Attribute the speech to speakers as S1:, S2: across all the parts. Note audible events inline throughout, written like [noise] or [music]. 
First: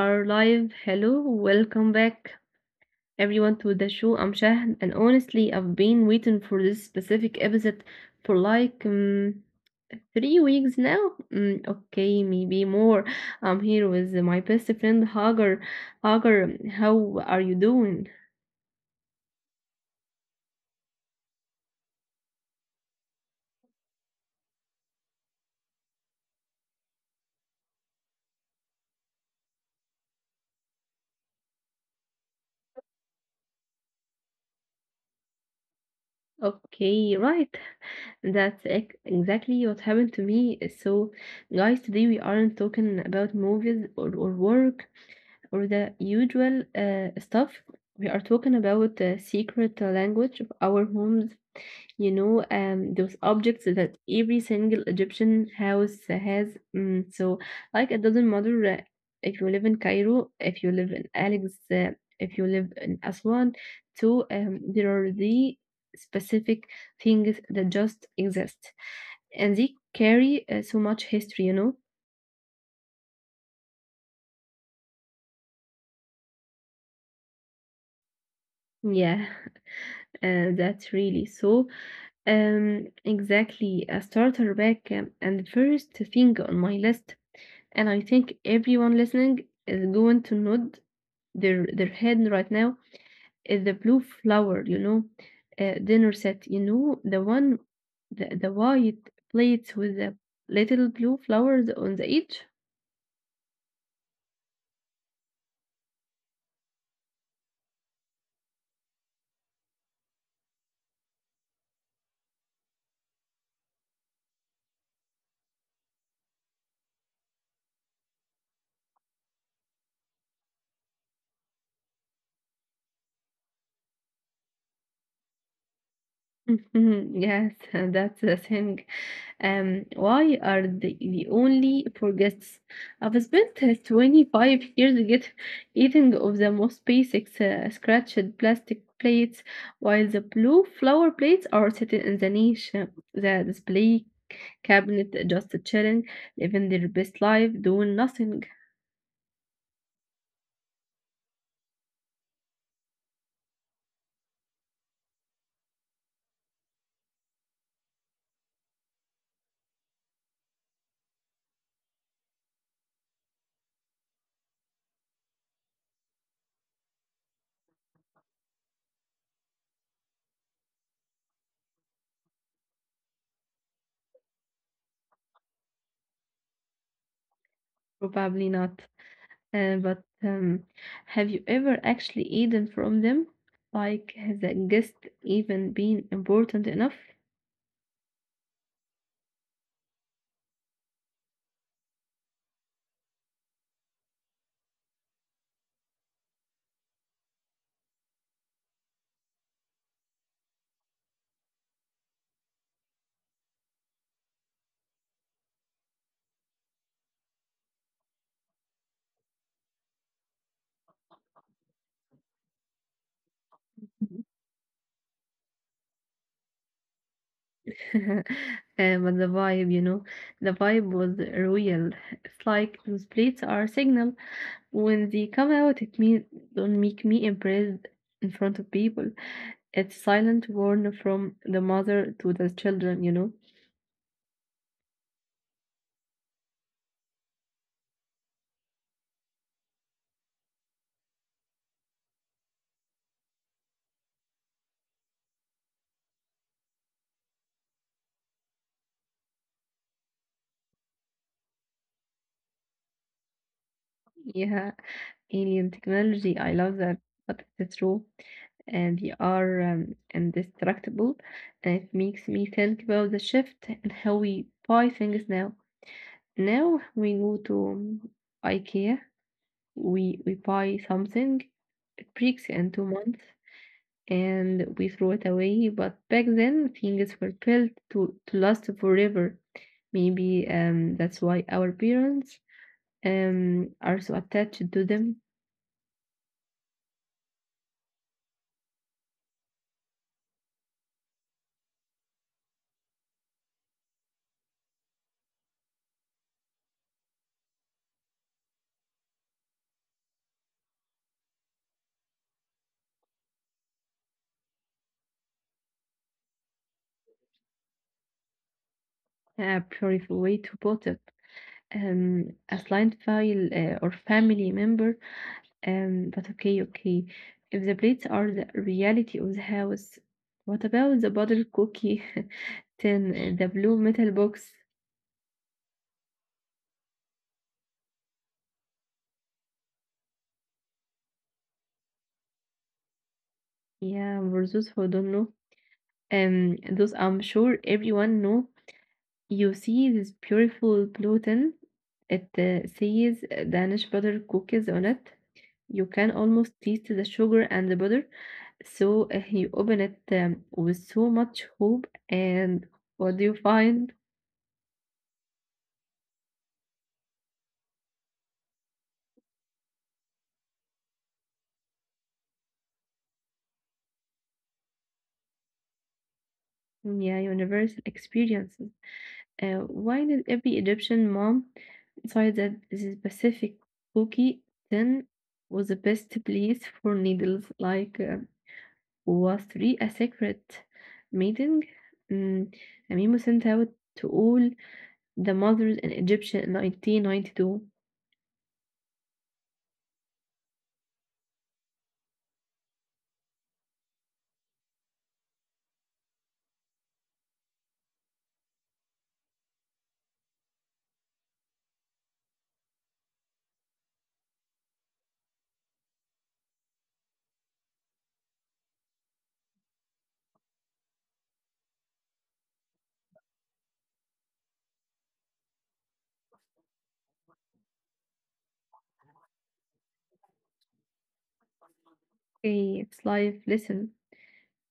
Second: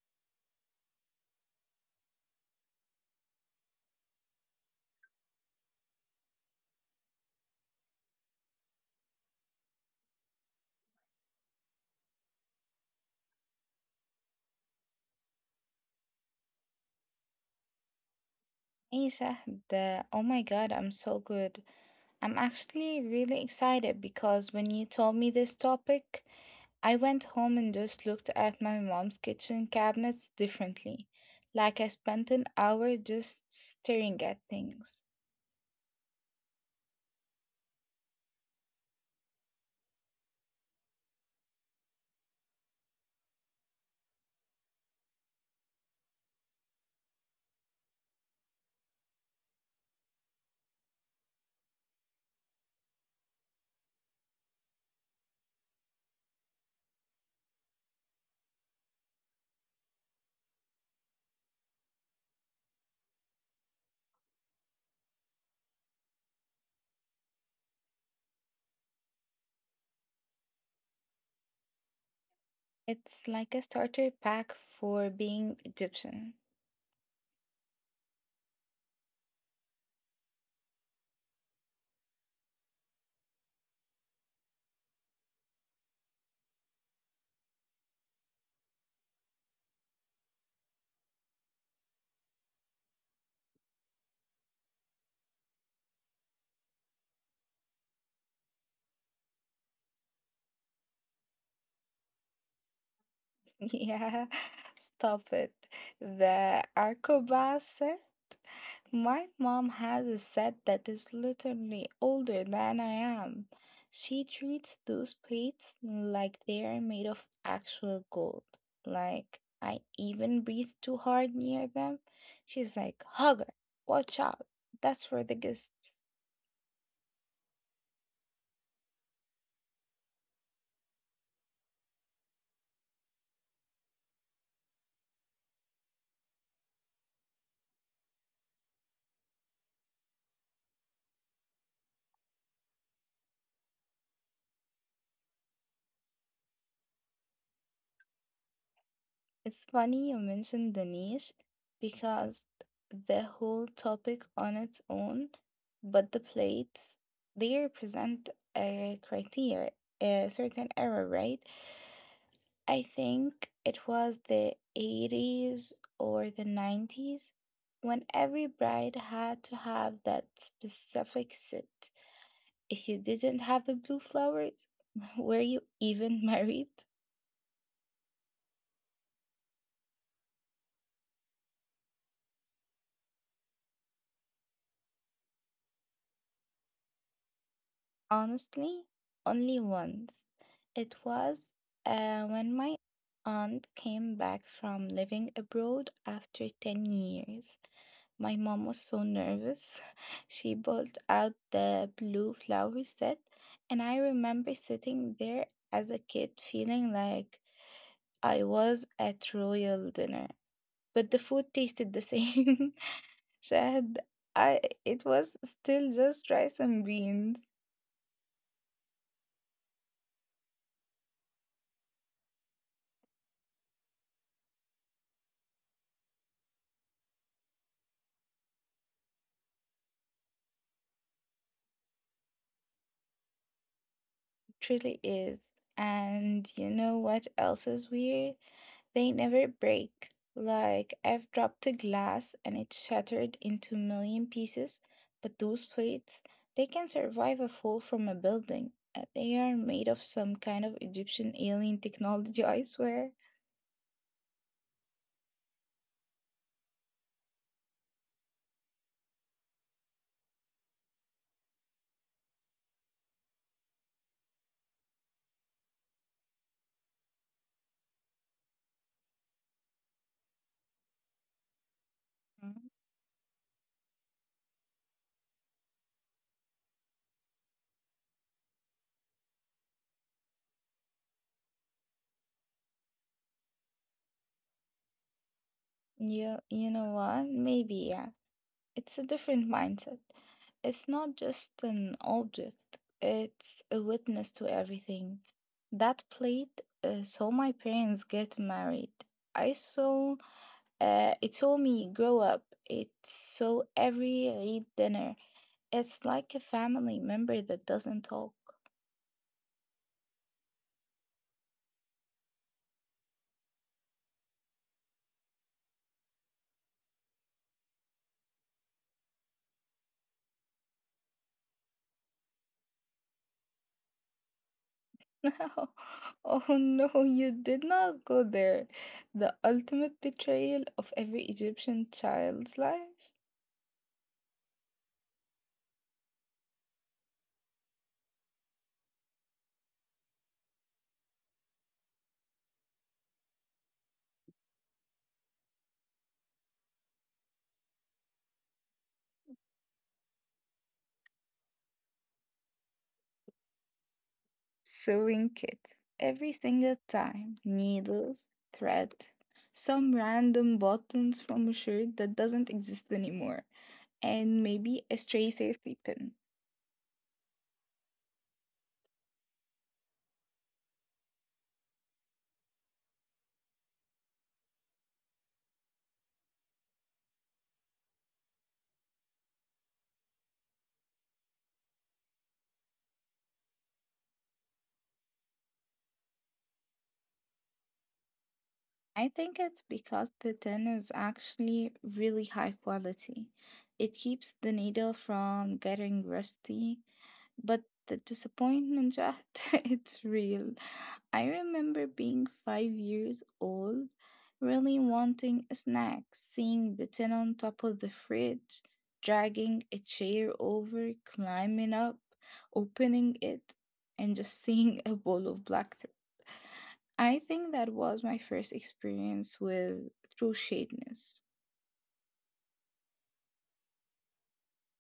S1: are live. Hello, welcome back everyone to the show. I'm Shahd, and honestly, I've been waiting for this specific episode for like 3 weeks now. Okay, maybe more. I'm here with my best friend Hagar. Hagar, how are you doing?
S2: Hey Sahd, oh my God, I'm so good. I'm actually really excited because when you told me this topic, I went home and just looked at my mom's kitchen cabinets differently. Like I spent an hour just staring at things.
S1: Okay, right. That's exactly what happened to me. So, guys, today we aren't talking about movies or work or the usual stuff. We are talking about the secret language of our homes, those objects that every single Egyptian house has. So, like, it doesn't matter if you live in Cairo, if you live in Alex, if you live in Aswan. So, there are the specific things that just exist, and they carry so much history.
S2: It's like a starter pack for being Egyptian.
S1: Yeah, [laughs] that's really so. Exactly, a starter back, and the first thing on my list, and I think everyone listening is going to nod their head right now, is the blue flower dinner set, the one, the white plates with the little blue flowers on the edge.
S2: Yeah, [laughs] stop it. The Arcoba set. My mom has a set that is literally older than I am. She treats those plates like they are made of actual gold. Like I even breathe too hard near them. She's like, Hugger, watch out. That's for the guests.
S1: [laughs] Yes, and that's the thing. Why are the only for guests? I've spent 25 years get eating of the most basic scratched plastic plates, while the blue flower plates are sitting in the niche, the display cabinet, just chilling, living their best life, doing nothing.
S2: It's funny you mentioned the niche because the whole topic on its own, but the plates, they represent a criteria, a certain era, right? I think it was the 80s or the 90s when every bride had to have that specific set. If you didn't have the blue flowers, [laughs] were you even [laughs] married?
S1: Probably not. But have you ever actually eaten from them? Like, has a guest even been important enough?
S2: Honestly, only once. It was when my aunt came back from living abroad after 10 years. My mom was so nervous. [laughs] She pulled out the blue flower set, and I remember sitting there as a kid feeling like I was at royal dinner. But the food tasted the same. [laughs] Shahad, I, it was still just rice and beans.
S1: [laughs] But the vibe, the vibe was real. It's like those plates are a signal. When they come out, it means don't make me impressed in front of people. It's silent warn from the mother to the children.
S2: Truly is. And you know what else is weird? They never break. Like, I've dropped a glass and it shattered into a million pieces, but those plates, they can survive a fall from a building. They are made of some kind of Egyptian alien technology, [laughs] I swear.
S1: Yeah, alien technology. I love that, but it's true, and they are indestructible. And it makes me think about the shift and how we buy things now. Now we go to IKEA. We buy something, it breaks
S2: Mhm.
S1: in 2 months, and we throw it away. But back then, things were built to last forever. Maybe that's why our parents are so attached to them.
S2: You know what? Maybe, yeah. It's a different mindset. It's not just an object, it's a witness to everything. That plate saw my parents get married. I saw it saw me grow up. It saw every Eid dinner. It's like a family member that doesn't talk. [laughs]
S1: A beautiful way to put it. A client file or family member. But okay, okay. If the plates are the reality of the house, what about the butter cookie [laughs] tin, the blue metal box?
S2: No. Oh no, you did not go there. The ultimate betrayal of every Egyptian child's life.
S1: Yeah, for those who don't know, those I'm sure everyone know. You see this beautiful gluten. It says Danish butter cookies on it. You can almost taste the sugar and the butter. So you open it with so much hope, and what do you find?
S2: Sewing kits. Every single time. Needles, thread, some random buttons from a shirt that doesn't exist anymore, and maybe a stray safety pin.
S1: Yeah, universal experiences. Why did every Egyptian mom decide that the specific cookie tin was the best place for needles? Like, was three a secret meeting? Mm, a memo sent out to all the mothers in Egyptian in 1992.
S2: I think it's because the tin is actually really high quality. It keeps the needle from getting rusty, but the disappointment, Jahd, [laughs] it's real. I remember being 5 years old, really wanting a snack, seeing the tin on top of the fridge, dragging a chair over, climbing up, opening it, and just [laughs] seeing a bowl of black. I think that was my first experience with true shadeness.
S1: Okay, it's life lesson.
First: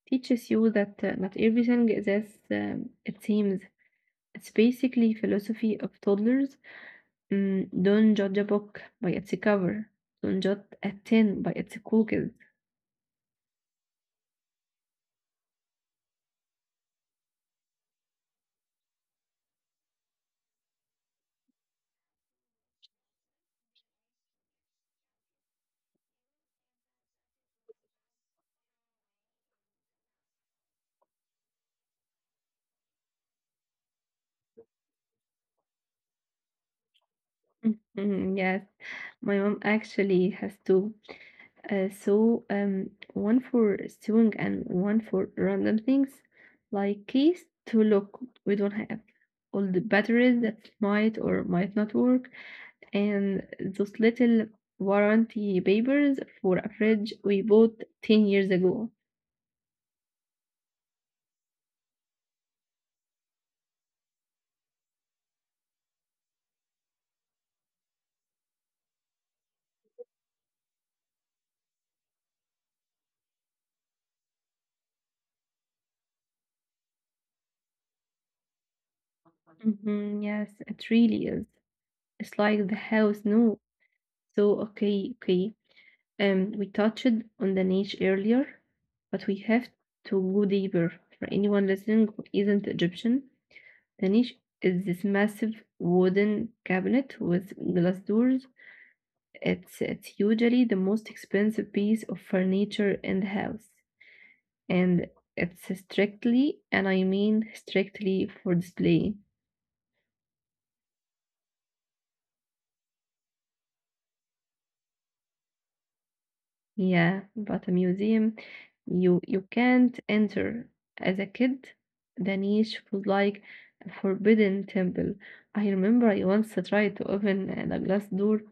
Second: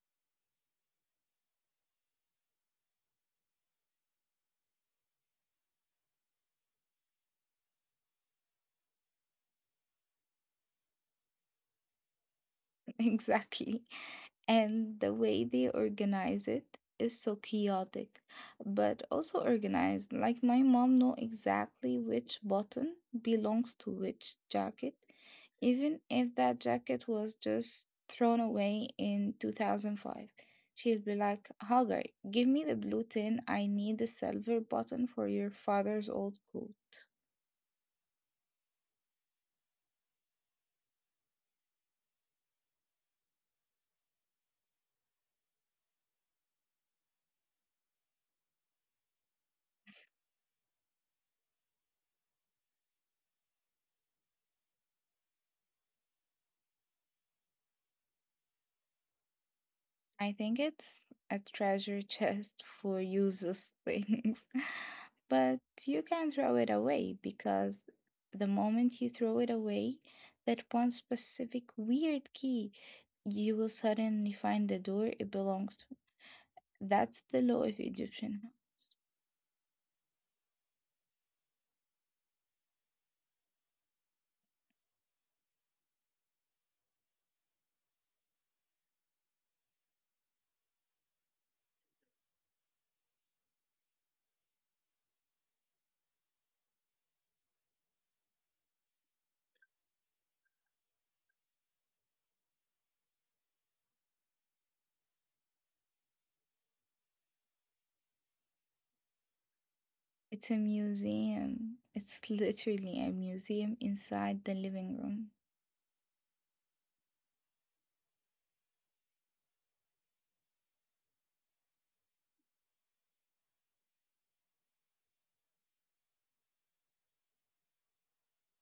S1: Teaches you that not everything is as it seems. It's basically philosophy of toddlers. Don't judge a book by its cover. Don't judge a tin by its cookies.
S2: [laughs] Exactly. And the way they organize it is so chaotic, but also organized. Like my mom know exactly which button belongs to which jacket, even if that jacket was just thrown away in 2005. She five. She'll be like, Hagar, give me the blue tin. I need the silver button for your father's old coat.
S1: Mhm. Yes, my mom actually has two. So one for sewing and one for random things, like keys to look we don't have, all the batteries that might or might not work, and those little warranty papers for a fridge we bought 10 years ago.
S2: I think it's a treasure chest for useless things, [laughs] but you can throw it away because the moment you throw it away, that one specific weird key, you will suddenly find the door it belongs to. That's the law of Egyptian.
S1: Hmm, yes, it really is. It's like the house knew. So, okay, okay. We touched on the niche earlier, but we have to go deeper. For anyone listening who isn't Egyptian, the niche is this massive wooden cabinet with glass doors. It's usually the most expensive piece of furniture in the house, and it's strictly, and I mean strictly for display.
S2: It's a museum. It's literally a museum inside the living
S1: Yeah, but a museum you can't enter. As a kid, the niche was like a forbidden temple. I remember I once tried to open the glass door,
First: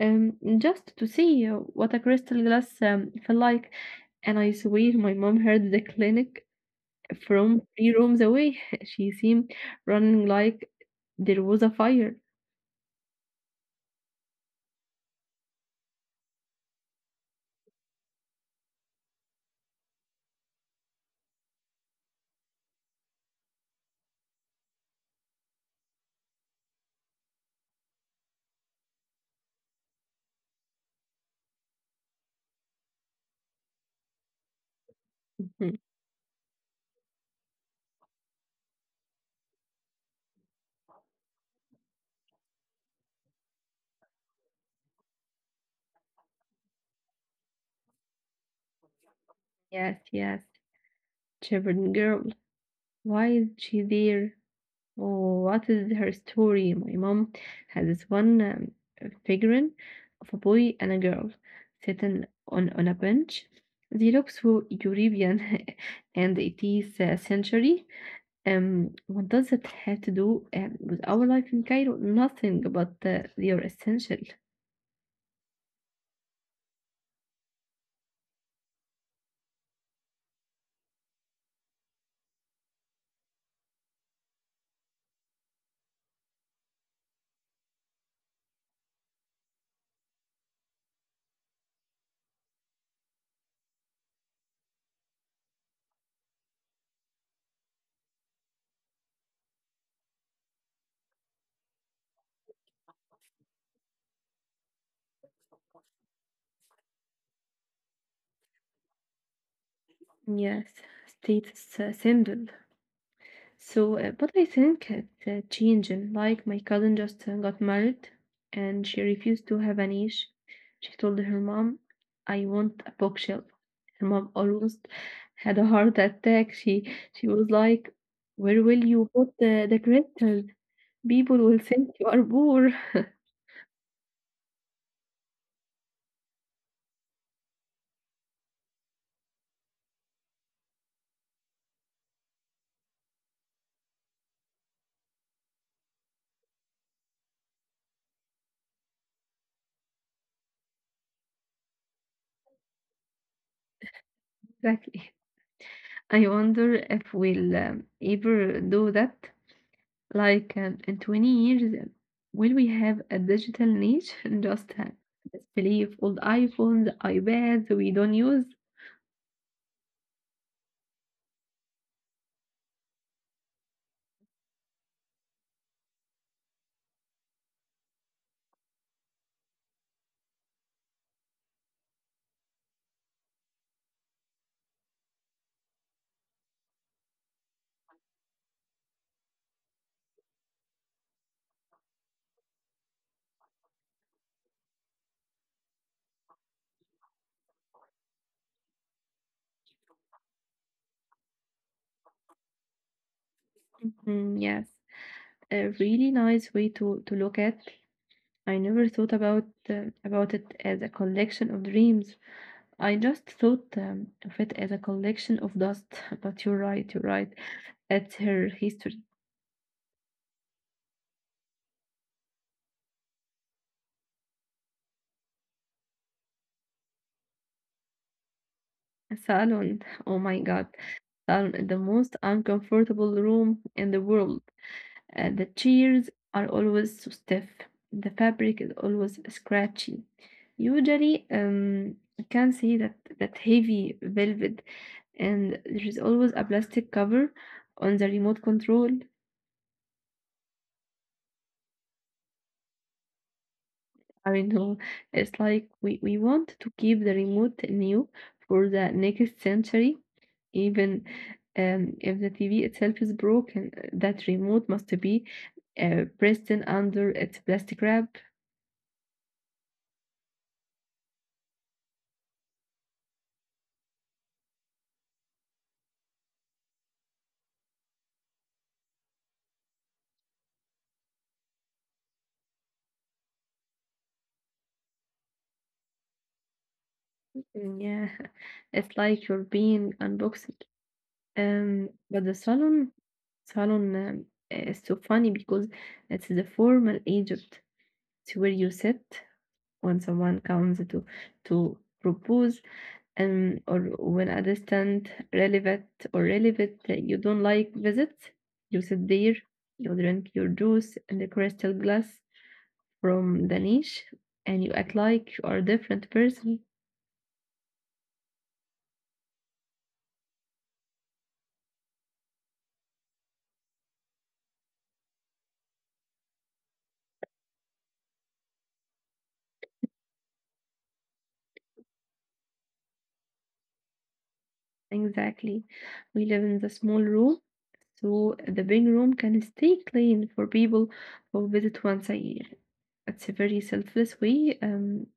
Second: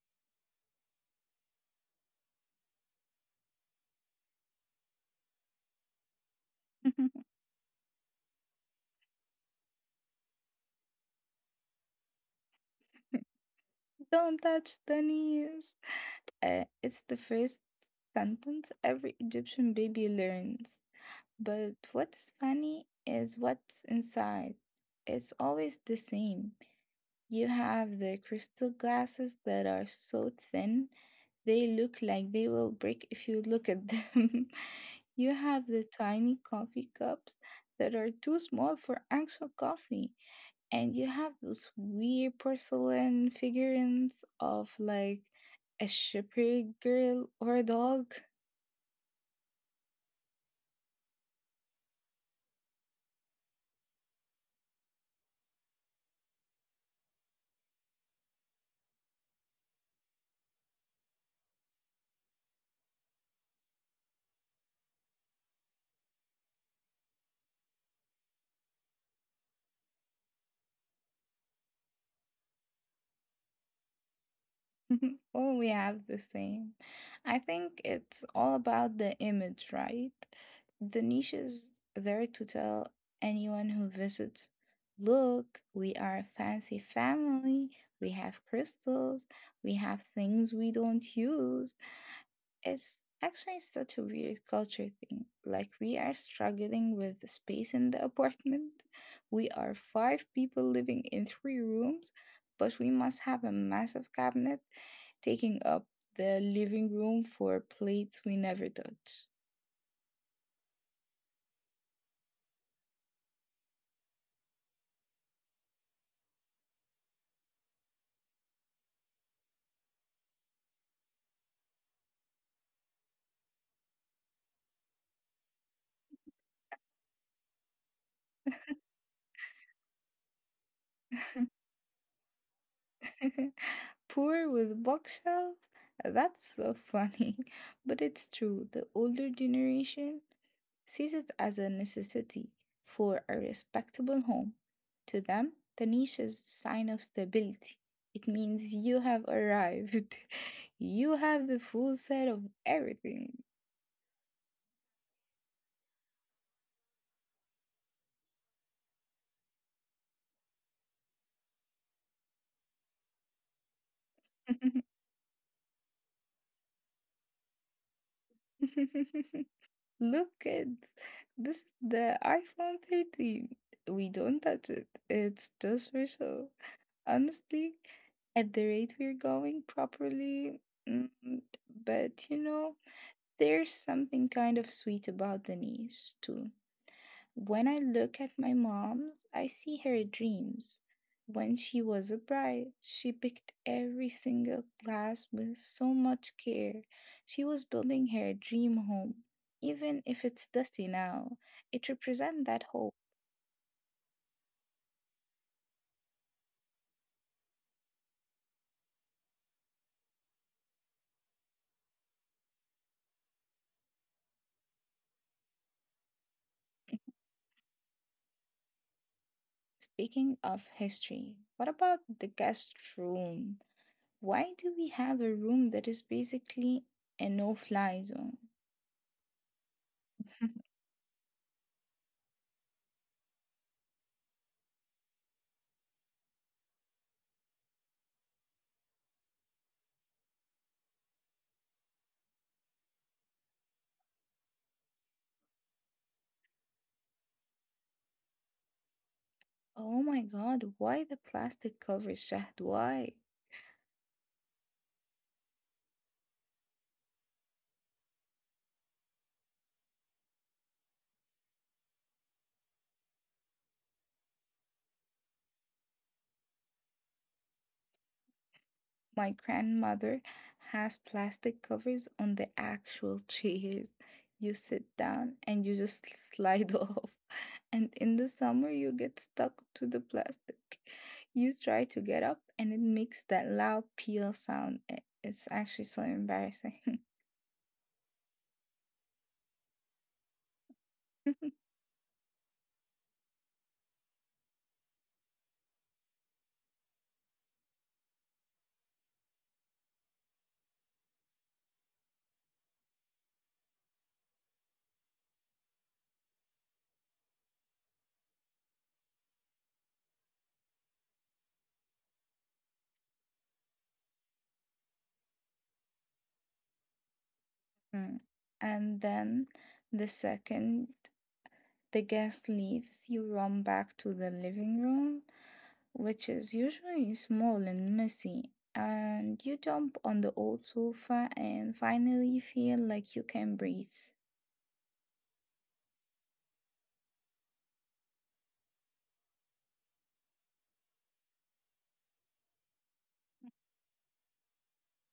S1: just to see what a crystal glass felt like, and I swear my mom heard the clinic
S2: room. [laughs]
S1: from three rooms away. [laughs] She seemed running like there was a fire.
S2: Don't touch the knees. It's the first sentence every Egyptian baby learns. But what is funny is what's inside. It's always the same. You have the crystal glasses that are so thin, they look like they will break if you look at them. [laughs] You
S1: Mhm.
S2: have the tiny coffee cups that are too small for actual coffee, and you have those weird porcelain figurines of like a shepherd girl or a dog.
S1: Yes, yes, Chevron girl. Why is she there? Oh, what is her story? My mom had this one figurine of a boy and a girl sitting on a bench. They look so European [laughs] and 80th century. What does it have to do with our life in Cairo? Nothing, but they are essential.
S2: [laughs] Oh, we have the same. I think it's all about the image, right? The niche is there to tell anyone who visits, look, we are a fancy family, we have crystals, we have things we don't use. It's actually such a weird culture thing. Like, we are struggling with the space in the apartment. We are five people living in three rooms, but we must have a massive cabinet taking up the living room for plates we never touch.
S1: Yes, status symbol. So, but I think it's changing. Like my cousin just got married, and she refused to have a niche. She told her mom, "I want a bookshelf." Her mom almost had a heart attack. She was like, "Where will you put the crystals? People will think you are poor." [laughs]
S2: [laughs] Poor with bookshelf? That's so funny. [laughs] But it's true. The older generation sees it as a necessity for a respectable home. To them, the niche is a sign of stability. It means you have arrived. [laughs] You have the full set of everything.
S1: Exactly. I wonder if we'll ever do that. Like, in 20 years, will we have a digital niche? [laughs] Just a
S2: [laughs]
S1: display of old iPhones, iPads we don't use?
S2: Look, kids, this is the iPhone 13. We don't touch it. It's just for show. Honestly, at the rate we're going properly, mm, but you know, there's something kind of sweet about the niche, too. When I look at my mom, I see her dreams. When she was a bride, she picked every single glass with so much care. She was building her dream home. Even if it's dusty now, it represents that hope.
S1: Mm, yes, a really nice way to look at. I never thought about it as a collection of dreams. I just thought of it as a collection of dust. [laughs] But you're right, you're right. That's her history.
S2: Speaking of history, what about the guest room? Why do we have a room that is basically a no fly zone?
S1: Salon, oh my God,
S2: [laughs]
S1: salon is the most uncomfortable room in the world. The chairs are always so stiff. The fabric is always scratchy. Usually, you can see that heavy velvet, and there is always a plastic cover on the remote control.
S2: Oh my God, why the plastic covers, Shahd? Why?
S1: I know it's like we want to keep the remote new for the next century, even if the TV itself is broken. That remote must be pressed in under its plastic wrap.
S2: My grandmother has plastic covers on the actual chairs. You sit down and you just slide [laughs] off. And in the summer, you get stuck to the plastic. You try to get up and it makes that loud peel sound. It's actually so embarrassing.
S1: Mm, yeah, [laughs] it's like you're being unboxed.
S2: [laughs]
S1: But the salon is so funny because it's the formal Egypt. It's where you sit when someone comes to propose, or when a distant relevant that you don't like visits. You sit there, you drink your juice in the crystal glass from the niche, and you act like you are a different person.
S2: Mm. And then the second the guest leaves, you run back to the living room, which is usually small and messy, and you jump on the old sofa and finally feel like you can breathe.
S1: Exactly. We live in the small room, so the big room can stay clean for people who visit once a year. It's a very selfless way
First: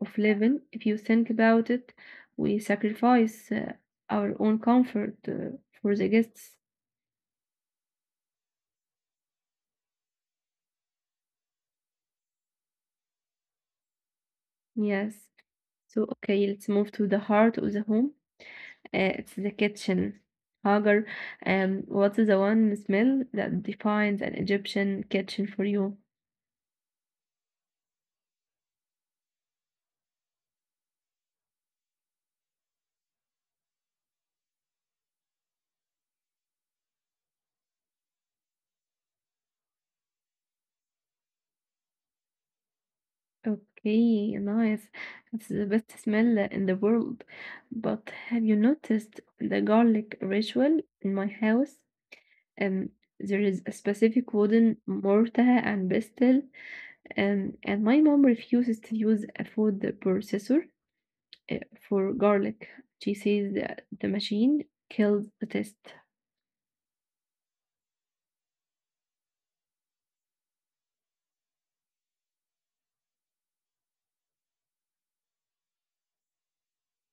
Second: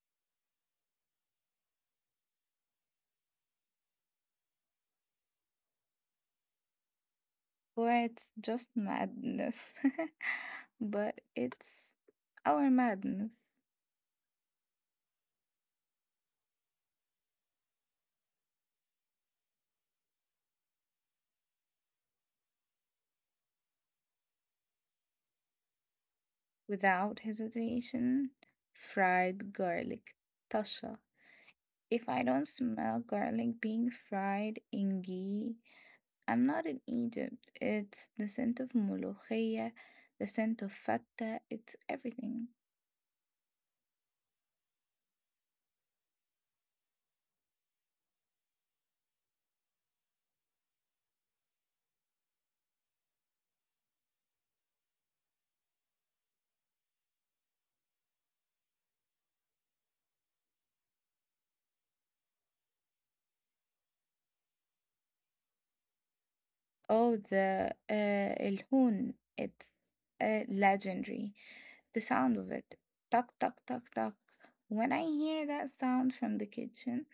S1: of living. If you think about it, we sacrifice our own comfort for the guests.
S2: Or it's just madness. [laughs] But it's our madness.
S1: Yes. So, okay, let's move to the heart of the home. It's the kitchen. Hagar, what's the one smell that defines an Egyptian kitchen for you?
S2: Without hesitation. Fried garlic. Tasha. If I don't smell garlic being fried in ghee, I'm not in Egypt. It's the scent of molokhia, the scent of fatta, it's everything.
S1: Okay, nice. It's the best smell in the world. But have you noticed the garlic ritual in my house? Um, there is a specific wooden mortar and pestle, and my mom refuses to use a food processor uh, for garlic. She says that the machine kills the taste.
S2: Oh, the el horn. It's legendary. The sound of it. Tuck, tuck, tuck, tuck. When I hear that sound from the kitchen,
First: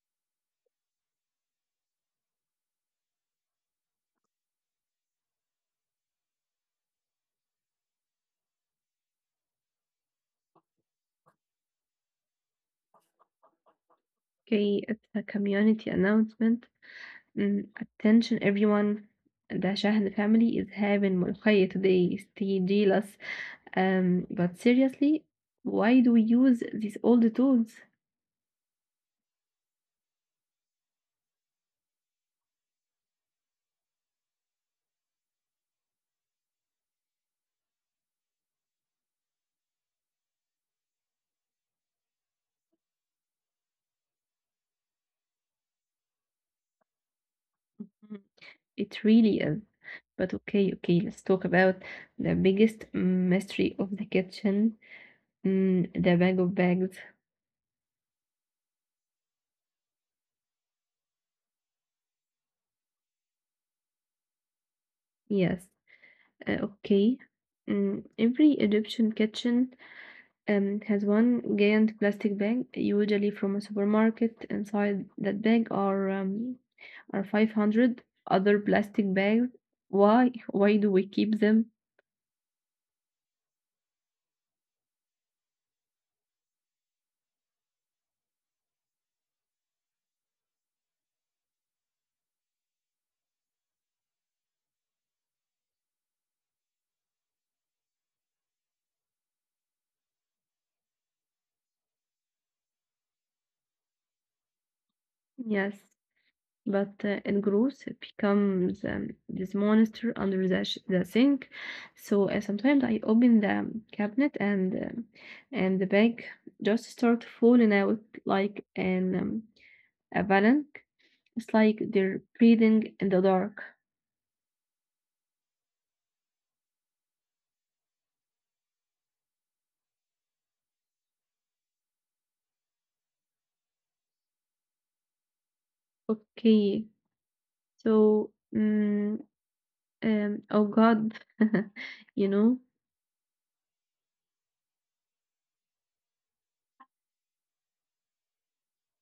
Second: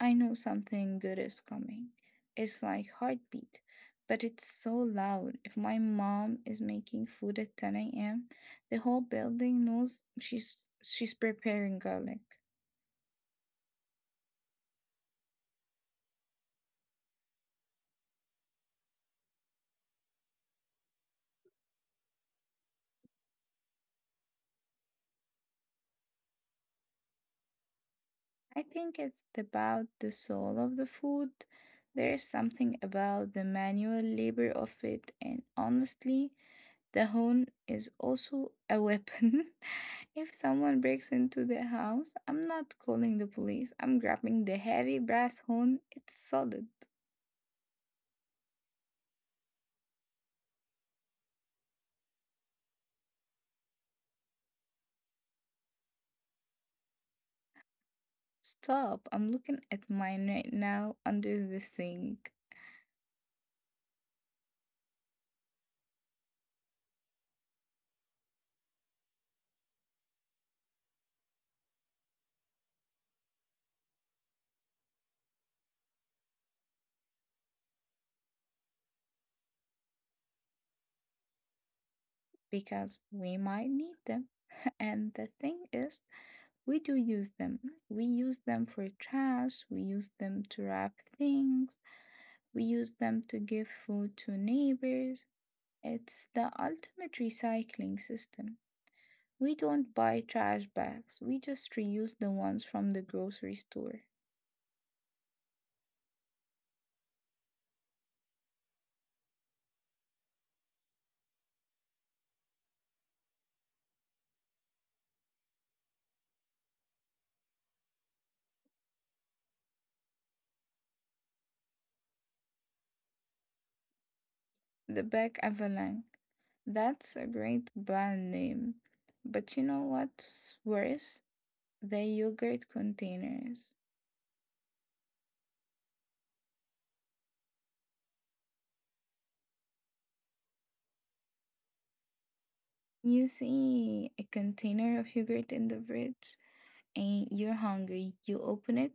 S2: I know something good is coming. It's like heartbeat, but it's so loud. If my mom is making food at 10 a.m., the whole building knows she's preparing garlic.
S1: Okay, it's a community announcement. Attention everyone. The Shahid family is having Mulkhaya today. Stay jealous. But seriously, why do we use these old tools?
S2: I think it's about the soul of the food. There is something about the manual labor of it, and honestly, the hone is also a weapon. [laughs] If someone breaks into the house, I'm not calling the police. I'm grabbing the heavy brass horn. It's solid.
S1: Mhm. It really is. But okay, okay, let's talk about the biggest mystery of the kitchen, the bag of bags.
S2: Stop. I'm looking at mine right now under the sink
S1: Yes, okay. Every Egyptian kitchen. It has one giant plastic bag, usually from a supermarket. Inside that bag are 500 other plastic bags. Why? Why do we keep them?
S2: because we might need them. [laughs] And the thing is, we do use them. We use them for trash, we use them to wrap things, we use them to give food to neighbors. It's the ultimate recycling system. We don't buy trash bags, we just reuse the ones from the grocery store.
S1: Yes, but it grows. It becomes this monster under the sink. So sometimes I open the cabinet and the bag just start falling out like an a bank. It's like they're breathing in the dark.
S2: The bag Avalanche. That's a great brand name. But you know what's worse? The yogurt containers.
S1: Okay, so oh God, [laughs] you know,
S2: You see a container of yogurt in the fridge? And you're hungry. You open it.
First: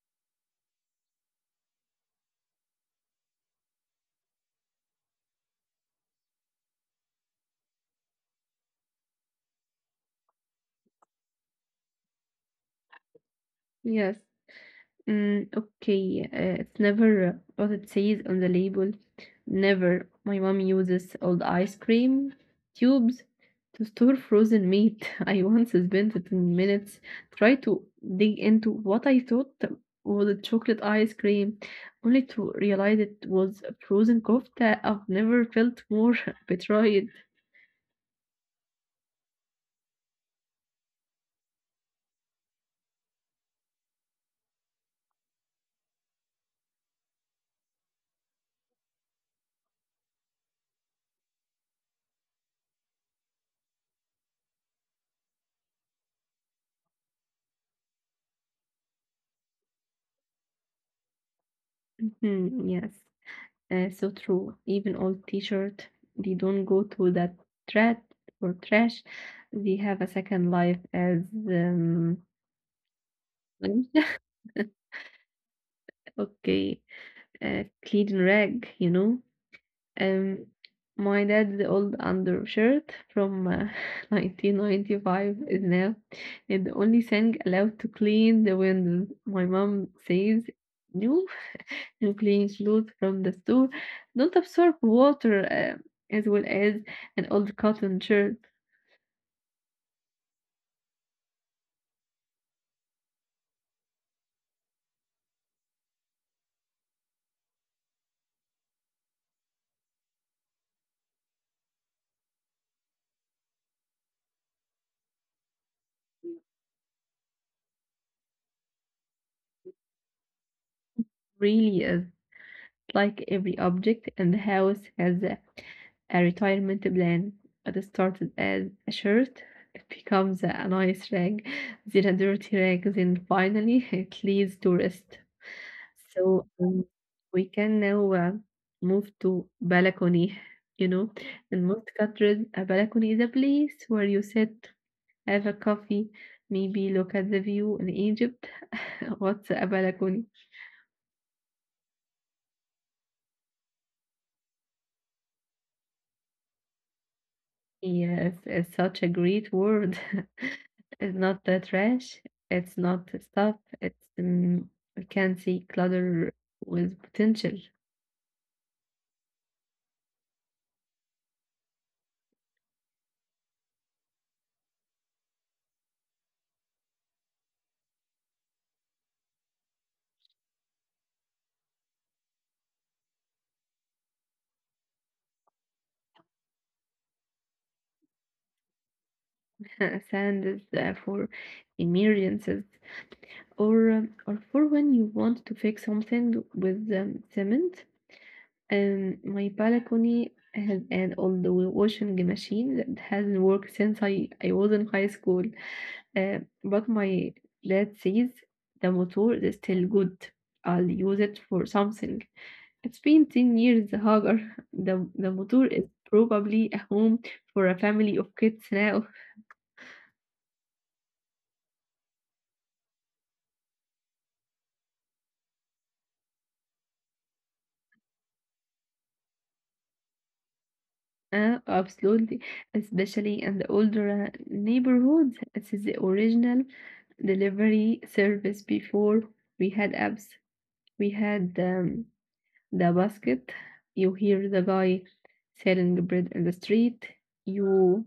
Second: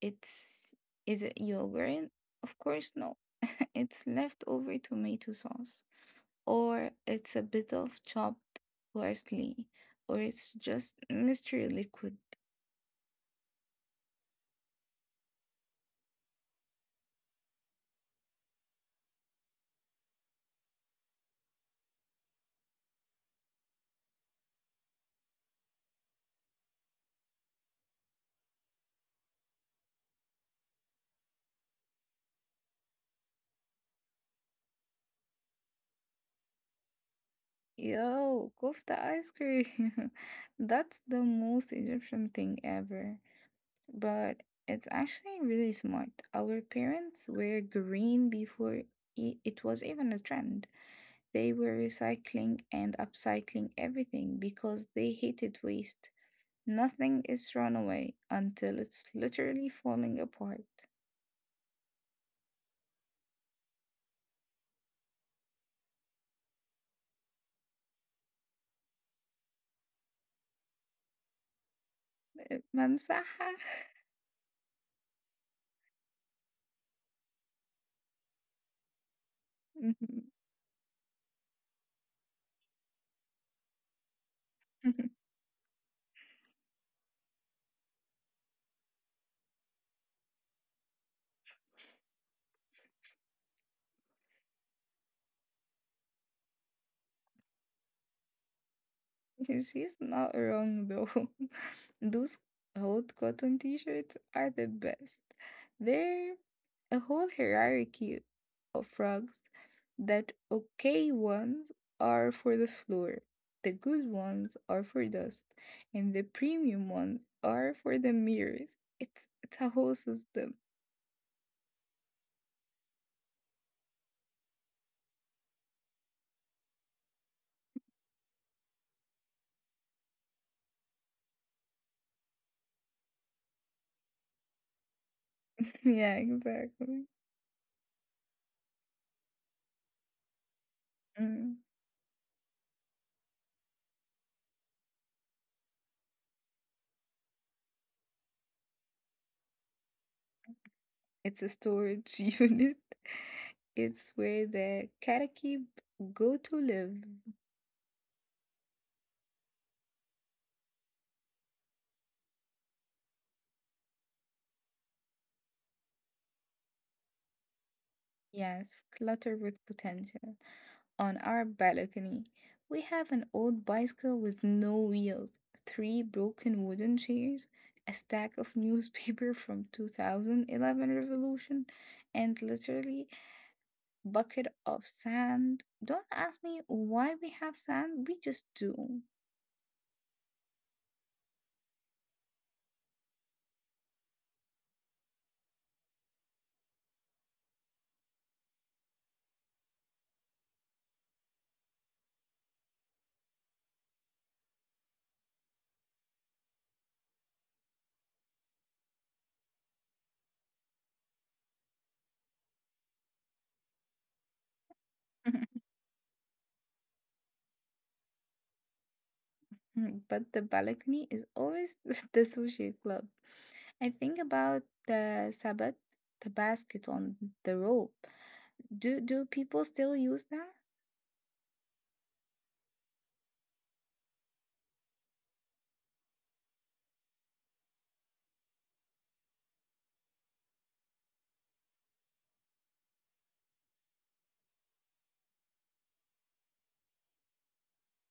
S2: It's, is it yogurt? Of course no. [laughs] It's leftover tomato sauce or it's a bit of chopped parsley or it's just mystery liquid.
S1: yes, mm, okay, it's never what it says on the label. Never. My mom uses old ice cream tubes to store frozen meat. [laughs] I once spent 10 minutes trying to dig into what I thought was a chocolate ice cream, only to realize it was a frozen kofta. I've never felt more [laughs] betrayed.
S2: Yo, kofta ice cream. [laughs] That's the most Egyptian thing ever. But it's actually really smart. Our parents were green before it was even a trend. They were recycling and upcycling everything because they hated waste. Nothing is thrown away until it's literally falling apart.
S1: Hmm, yes. So true. Even old t-shirt, they don't go to that thread or trash. They have a second life as um
S2: ممسحة
S1: [laughs] okay, clean rag.
S2: [laughs]
S1: Um, my dad's old undershirt from [laughs] 1995 is now the only thing allowed to clean the windows. My mom says, "No, and clean clothes from the store don't absorb water as well as an old cotton shirt
S2: She's not wrong though. [laughs] Those old cotton t-shirts are the best. They're a whole hierarchy of rugs, that okay ones are for the floor, the good ones are for dust, and the premium ones are for the mirrors. It's a whole system.
S1: really is like every object in the house has a retirement plan. It started as a shirt. It becomes a nice rag, then a dirty rag, then finally [laughs] it leads to rest.
S2: [laughs] Yeah,
S1: So
S2: exactly.
S1: we can now move to balcony, you know.
S2: Mm.
S1: In most countries a balcony is a place where you sit, have a coffee, maybe look at the view. In Egypt. [laughs] What's a balcony?
S2: It's a storage [laughs] unit. It's where the karakib go to live.
S1: Yes, it's such a great word. [laughs] It's not the trash, it's not the stuff, it's, we can see clutter with potential.
S2: Yes, clutter with potential. On our balcony, we have an old bicycle with no wheels, three broken wooden chairs, a stack of [laughs] newspaper from 2011 revolution, and literally bucket of sand. Don't ask me why we have sand, we just do.
S1: [laughs] Sand is for emergencies or for when you want to fix something with cement. My balcony has an old washing machine that hasn't worked since I was in high school. Uh, but my dad says the motor is still good. I'll use it for something. It's been 10 years, Hagar. [laughs] The
S2: [laughs]
S1: motor is probably a home for a family of kids now.
S2: But the balcony is always [laughs] the associate club. I think about the sabbat, the basket on the rope. Do people still use that?
S1: Absolutely. Especially in the older neighborhoods. It is the original delivery service before we had apps. We had the basket. You hear the guy selling bread in the street. You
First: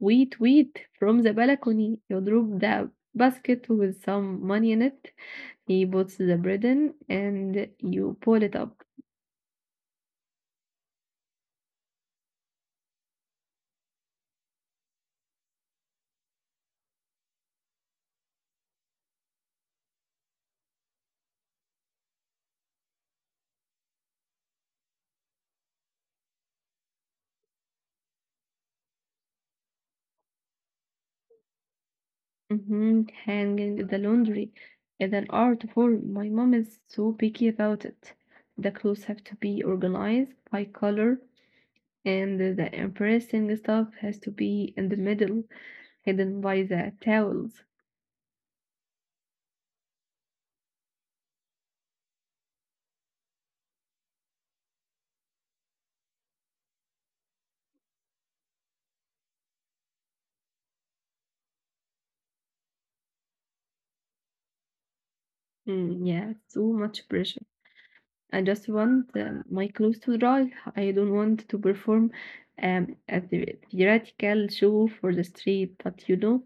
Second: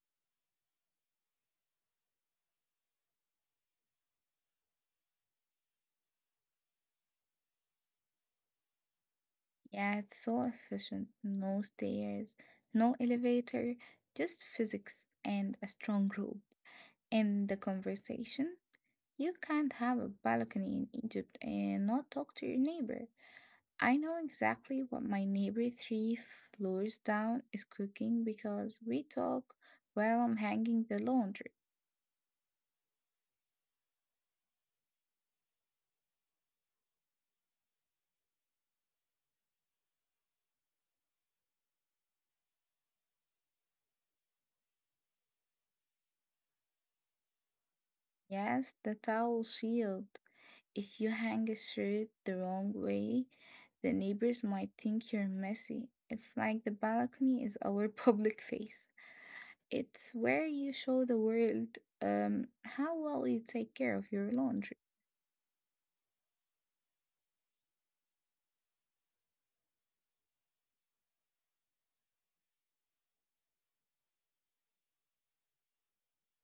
S1: wait, wait from the balcony. You drop the basket with some money in it. He puts the bread in and you pull it up.
S2: Yeah, it's so efficient. No stairs, no elevator, just physics and a strong rope. In the conversation, you can't have a balcony in Egypt and not talk to your neighbor. I know exactly what my neighbor three floors down is cooking because we talk while I'm hanging the laundry.
S1: Hanging the laundry is an art form. My mom is so picky about it. The clothes have to be organized by color, and the embarrassing stuff has to be in the middle, hidden by the towels.
S2: Yes, the towel shield. If you hang a shirt the wrong way, the neighbors might think you're messy. It's like the balcony is our [laughs] public face. It's where you show the world how well you take care of your laundry.
S1: Mm, yeah, too much pressure. I just want my clothes to dry. I don't want to perform theoretical show for the street. But you know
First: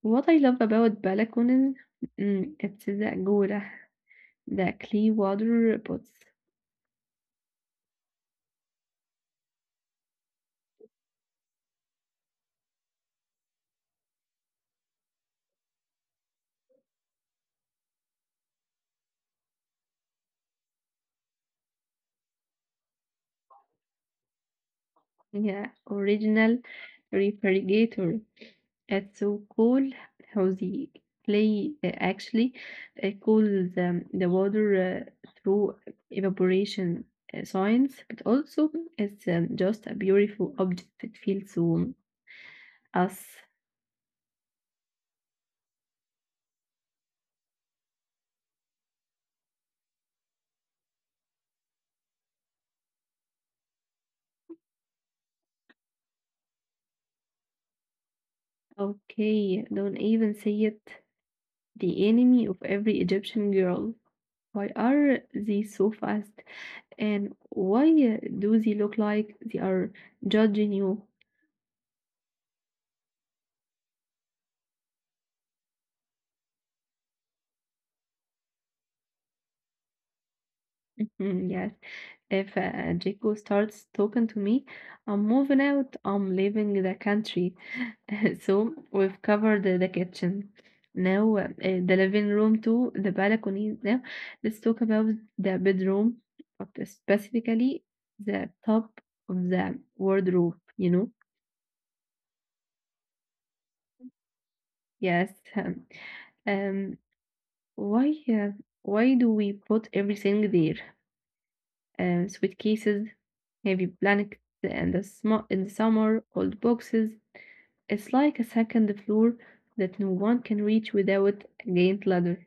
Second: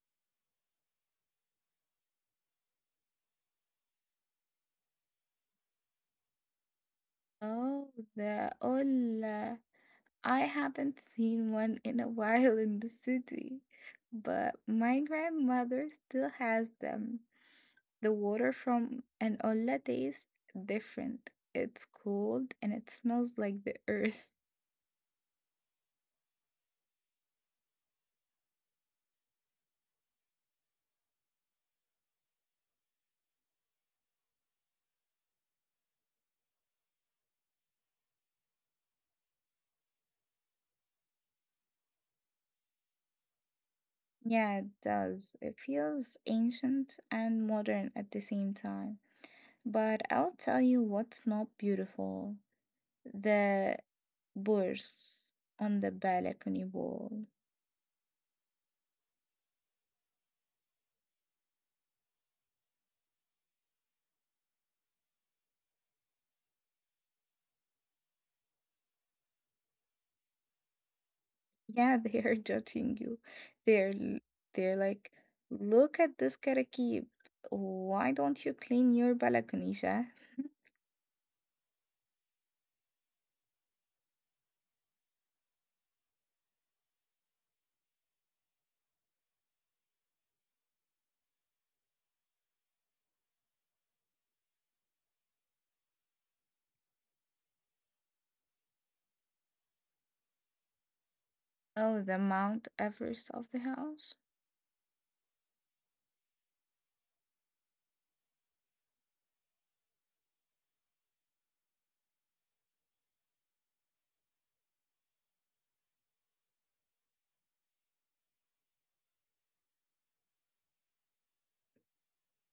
S1: what I love about balconies? Mm, it's the agora, the clear water pots.
S2: Oh, the hola. I haven't seen one in a [laughs] while in the city, but my grandmother still has them. The water from an olla tastes different. It's cold and it smells like the [laughs] earth.
S1: Yeah, original refrigerator. It's so cool how the clay actually cools the water through evaporation, science, but also it's, just a beautiful object. It feels so us.
S2: Yeah, it does. It feels ancient and modern at the same time. But I'll tell you what's not beautiful. The birds on the balcony wall.
S1: Okay, don't even say it. The enemy of every Egyptian girl. Why are they so fast? And why do they look like they are judging you?
S2: Yeah, they are [laughs] judging you. They're l- they're like, look at this karakib. Why don't you clean your balcony, Shah?
S1: [laughs] Yes. If Jaco starts talking to me, I'm moving out, I'm leaving the country. [laughs] So we've covered the kitchen. Now, the living room too, the balcony. Now, let's talk about the bedroom, but specifically the top of the wardrobe, you know?
S2: Oh, the Mount Everest of the house.
S1: Yes. Um, um, why, uh, why do we put everything there? Suitcases, heavy blankets, and the sm in the summer, old boxes. It's like a second floor that no one can reach without a giant ladder.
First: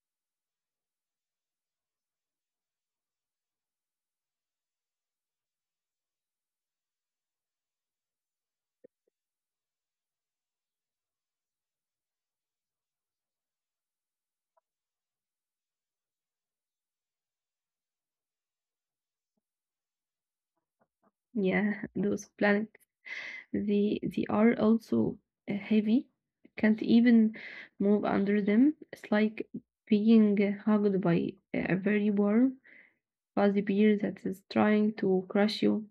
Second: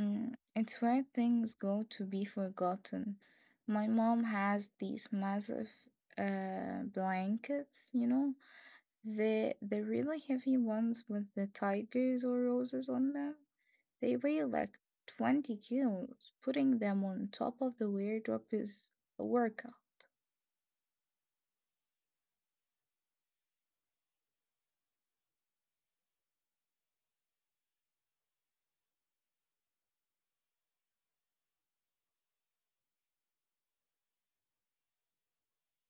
S2: Mm, it's where things go to be forgotten. My mom has these massive blankets, you know, the really heavy ones with the tigers or roses on them. They weigh like 20 kilos. Putting them on top of the wardrobe is a workout,
S1: Yeah, [laughs] those planets. They are also heavy. Can't even move under them. It's like being hugged by a very warm, fuzzy bear that is trying to crush you.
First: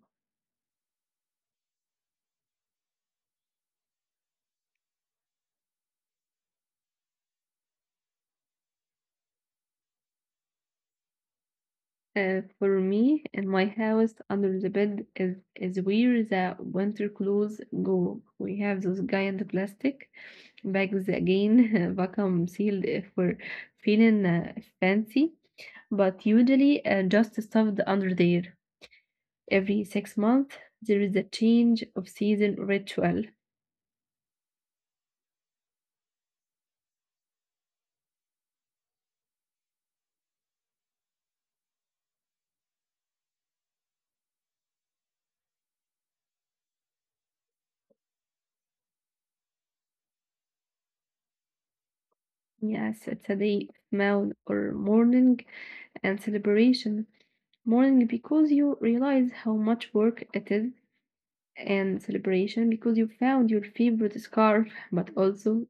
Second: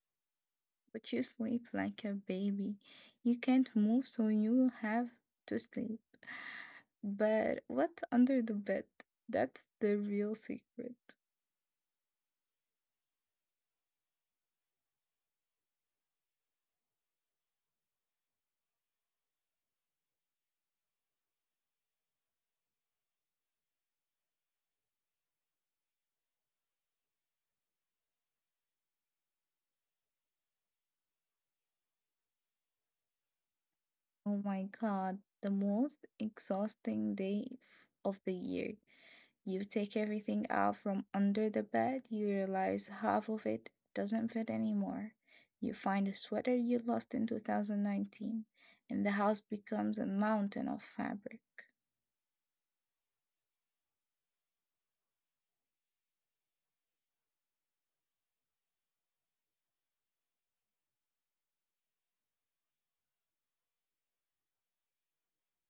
S2: but you sleep like a baby. You can't move, so you have to sleep. But what's under the bed? That's the real secret.
S1: For me, in my house, under the bed is where the winter clothes go. We have those giant plastic bags again, [laughs] vacuum sealed if we're feeling fancy, but usually just stuffed under there. Every 6 months, there is a change of season ritual.
S2: Oh my God, the most exhausting of the year. You take everything out from under the bed, you realize half of it doesn't fit anymore. You find a sweater you lost in 2019, and the house becomes a mountain of fabric.
S1: Yes, it's a day, mouth, or morning and celebration. Mourning because you realize how much work it is, and celebration because you found your favorite scarf. [laughs] But also,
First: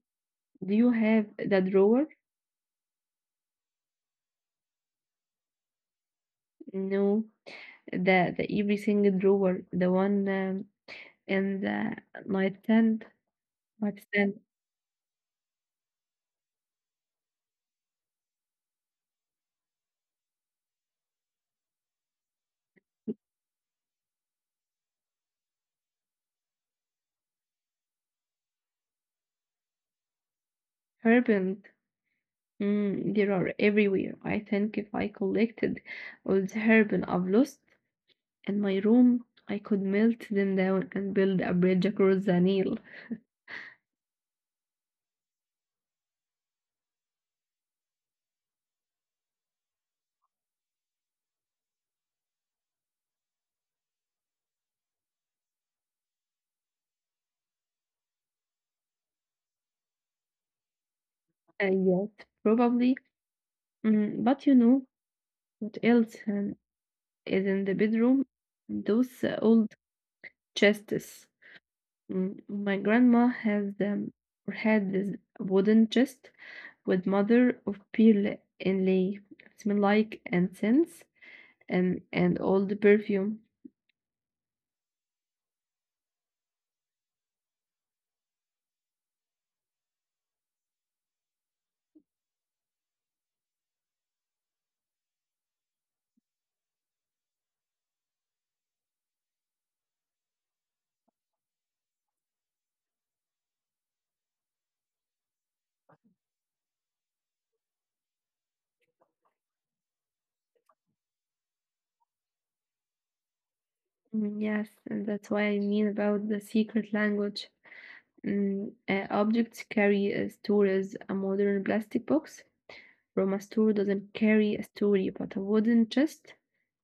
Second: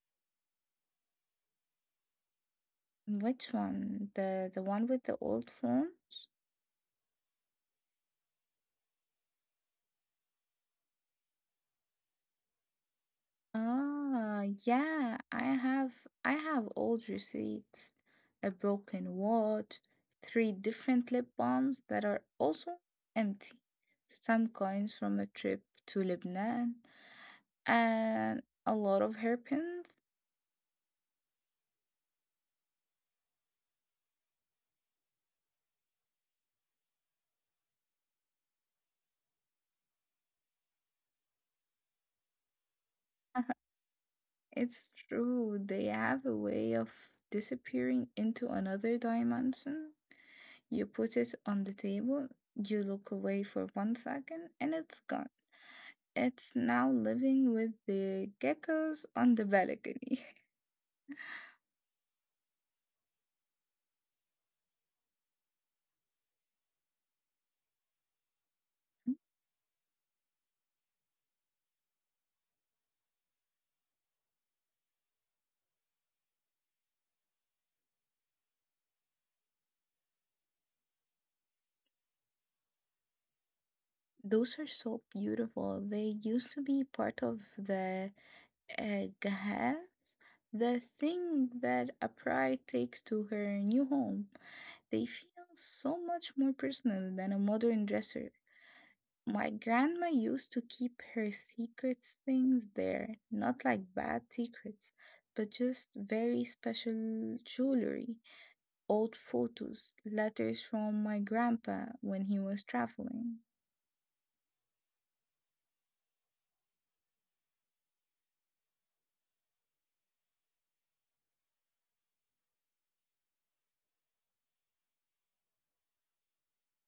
S1: do you have the drawer?
S2: Which one? The one with the old forms?
S1: No, the every single drawer, the one in the nightstand, nightstand,
S2: Ah, yeah, I have old receipts, a broken watch, three different lip balms that are also empty, some coins from a trip to Lebanon, and a lot of hairpins.
S1: urban. Mm, there are everywhere. I think if I collected all the urban I've lost, in my room, I could melt them down and build a bridge across the Nile. [laughs]
S2: [laughs] It's true, they have a way of disappearing into another dimension. You put it on the table, you look away for one second, and it's gone. It's now living with the geckos on the balcony.
S1: Yes, probably. Mm, but you know what else is in the bedroom? Those
S2: [laughs]
S1: old chests. Mm, my grandma has had this wooden chest with mother of pearl inlay. It smell like incense and old perfume.
S2: Those are so beautiful. They used to be part of the Gahaz, the thing that a bride takes to her new home. They feel so much more personal than a modern dresser. My grandma used to keep her secrets things there, not like bad secrets, but just very special jewelry, old photos, letters from my grandpa when he was traveling.
S1: Mm, yes, and that's why I mean about the secret language. Mm, objects carry a stories. A modern plastic box from a store doesn't carry a story, but a wooden chest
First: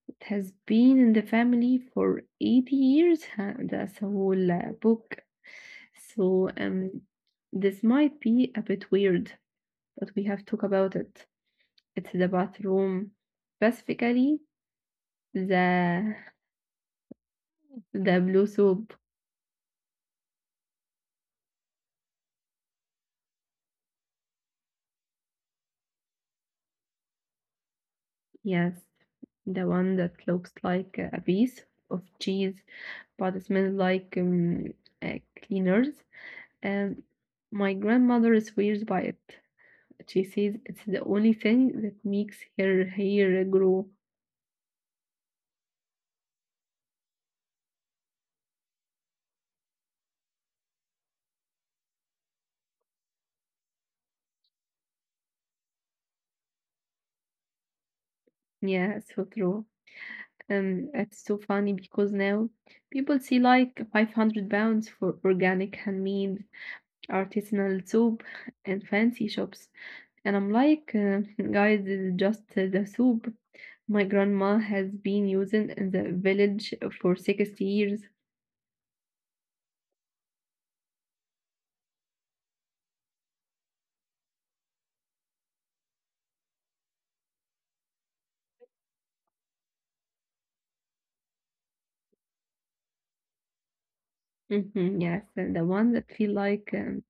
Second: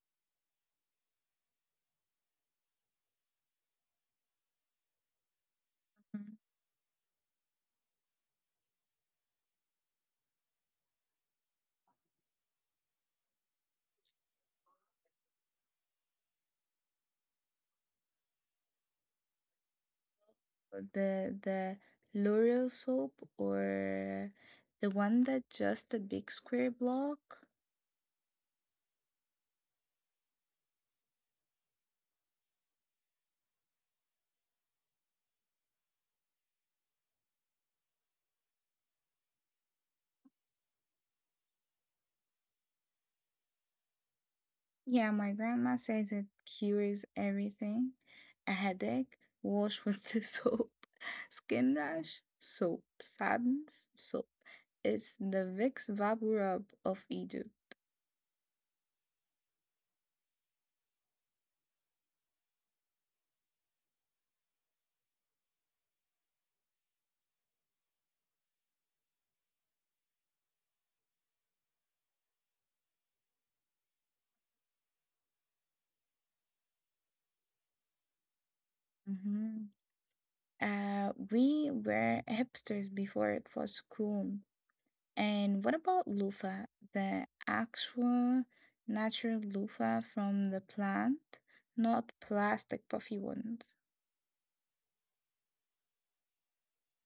S1: it has been in the family for 80 years. That's a whole book.
S2: Mhm.
S1: So this might be a bit weird, but we have talked about it. It's the bathroom, specifically the the blue soap.
S2: The L'Oreal soap or the one that just a big square block.
S1: Yes, the one that looks like a piece of cheese but smells like uh, cleaners. And my grandmother swears by it. She says it's the only thing that makes her hair grow.
S2: Yeah, my grandma says it cures everything. A headache, wash with the [laughs] soap. Skin rash, soap. Saddens, soap. It's the Vicks Vap of Egypt.
S1: Yeah, so true. It's so funny because now people see like 500 pounds for organic, handmade, artisanal soap and fancy shops. And I'm like, [laughs] guys, this is just the soup. My grandma has been using in the village for 60 years.
S2: hmm we were hipsters before it was cool. And what about loofah? The actual natural loofah from the plant, not plastic puffy ones.
S1: Mhm, yes, and the one that feel like um,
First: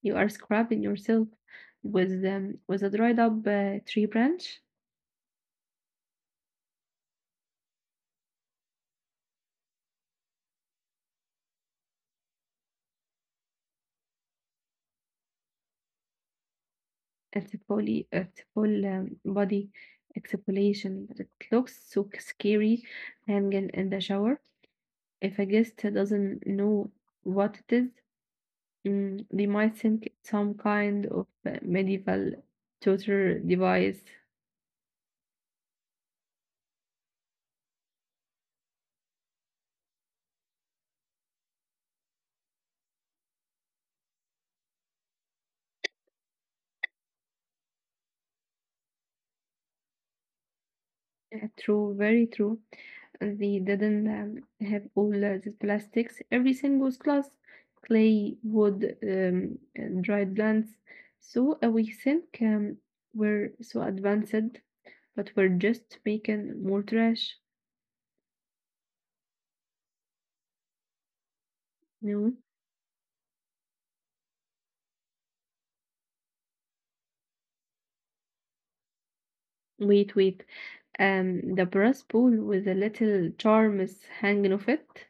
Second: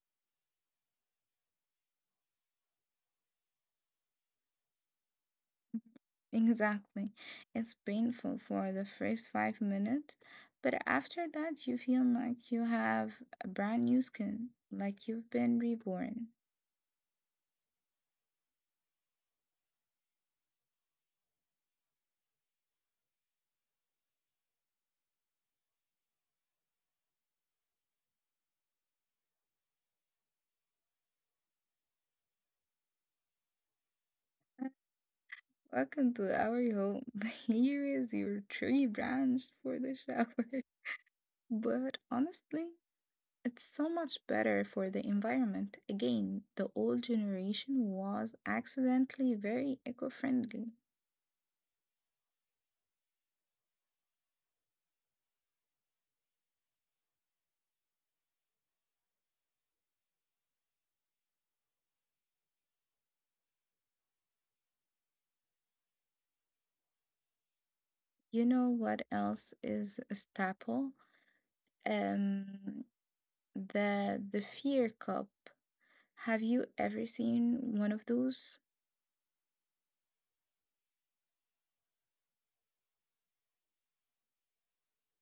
S1: you are scrubbing yourself with um, with a dried up tree branch.
S2: Exactly. It's painful for the first five minutes, but after that, you feel like you have a brand new skin, like you've been reborn.
S1: It's a full body exfoliation. It looks so scary hanging in the shower. If a guest doesn't know what it is, mm, they might think it's some kind of medieval torture device.
S2: Welcome to our home. [laughs] Here is your tree branch for the shower. [laughs] But honestly, it's so much better for the environment. Again, the old generation was accidentally very eco friendly.
S1: True, very true. They didn't have all the plastics. Everything was glass, clay, wood, and dried plants. So we think we're so advanced, but we're just making more trash.
S2: You know what else is a staple?
S1: No,
S2: Um, the fear cup. Have you ever seen one of those?
S1: wait, wait. The brass bowl with the little charms hanging off it.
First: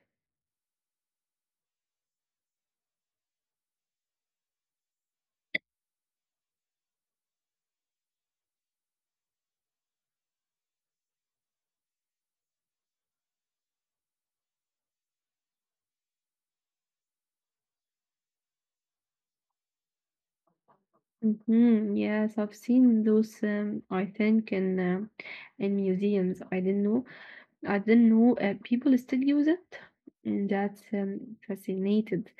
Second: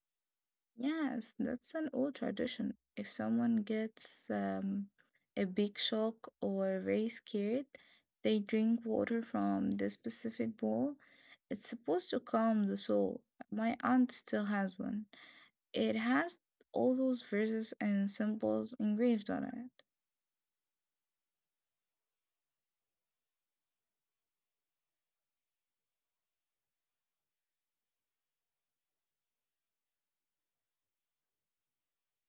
S2: Yes, that's an old tradition. If someone gets a big shock or very scared, they drink water from the specific bowl. It's supposed to calm the soul. My aunt still has one. It has all those verses and symbols engraved on it.
S1: Mm-hmm. Yes, I've seen those. I think in museums. I didn't know people still use it, and that's fascinated.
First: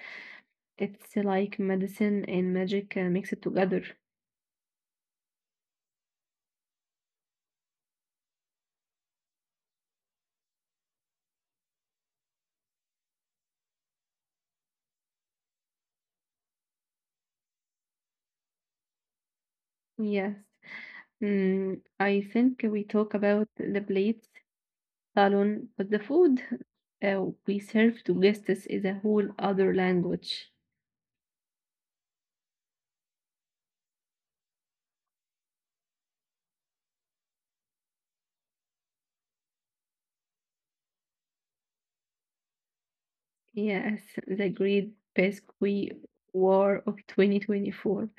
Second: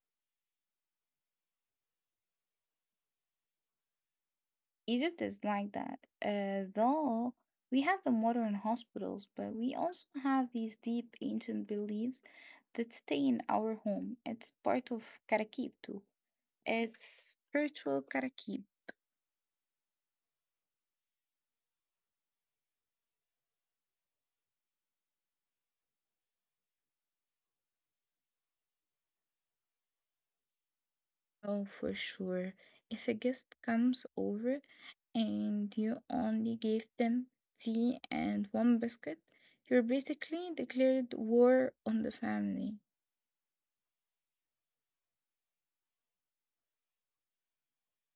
S1: It's like medicine and magic mixed together.
S2: Egypt is like that. Though we have the modern hospitals, but we also have these deep ancient beliefs that stay in our home. It's part of Karakib too. It's spiritual Karakib.
S1: Yes. Mm, I think we talk about the plates, salon, but the food we serve to guests is a whole other language.
S2: Oh, for sure. If a guest comes over and you only gave them tea and one biscuit, you're basically declared war on the family.
S1: Yes, the great pesky war of 2024.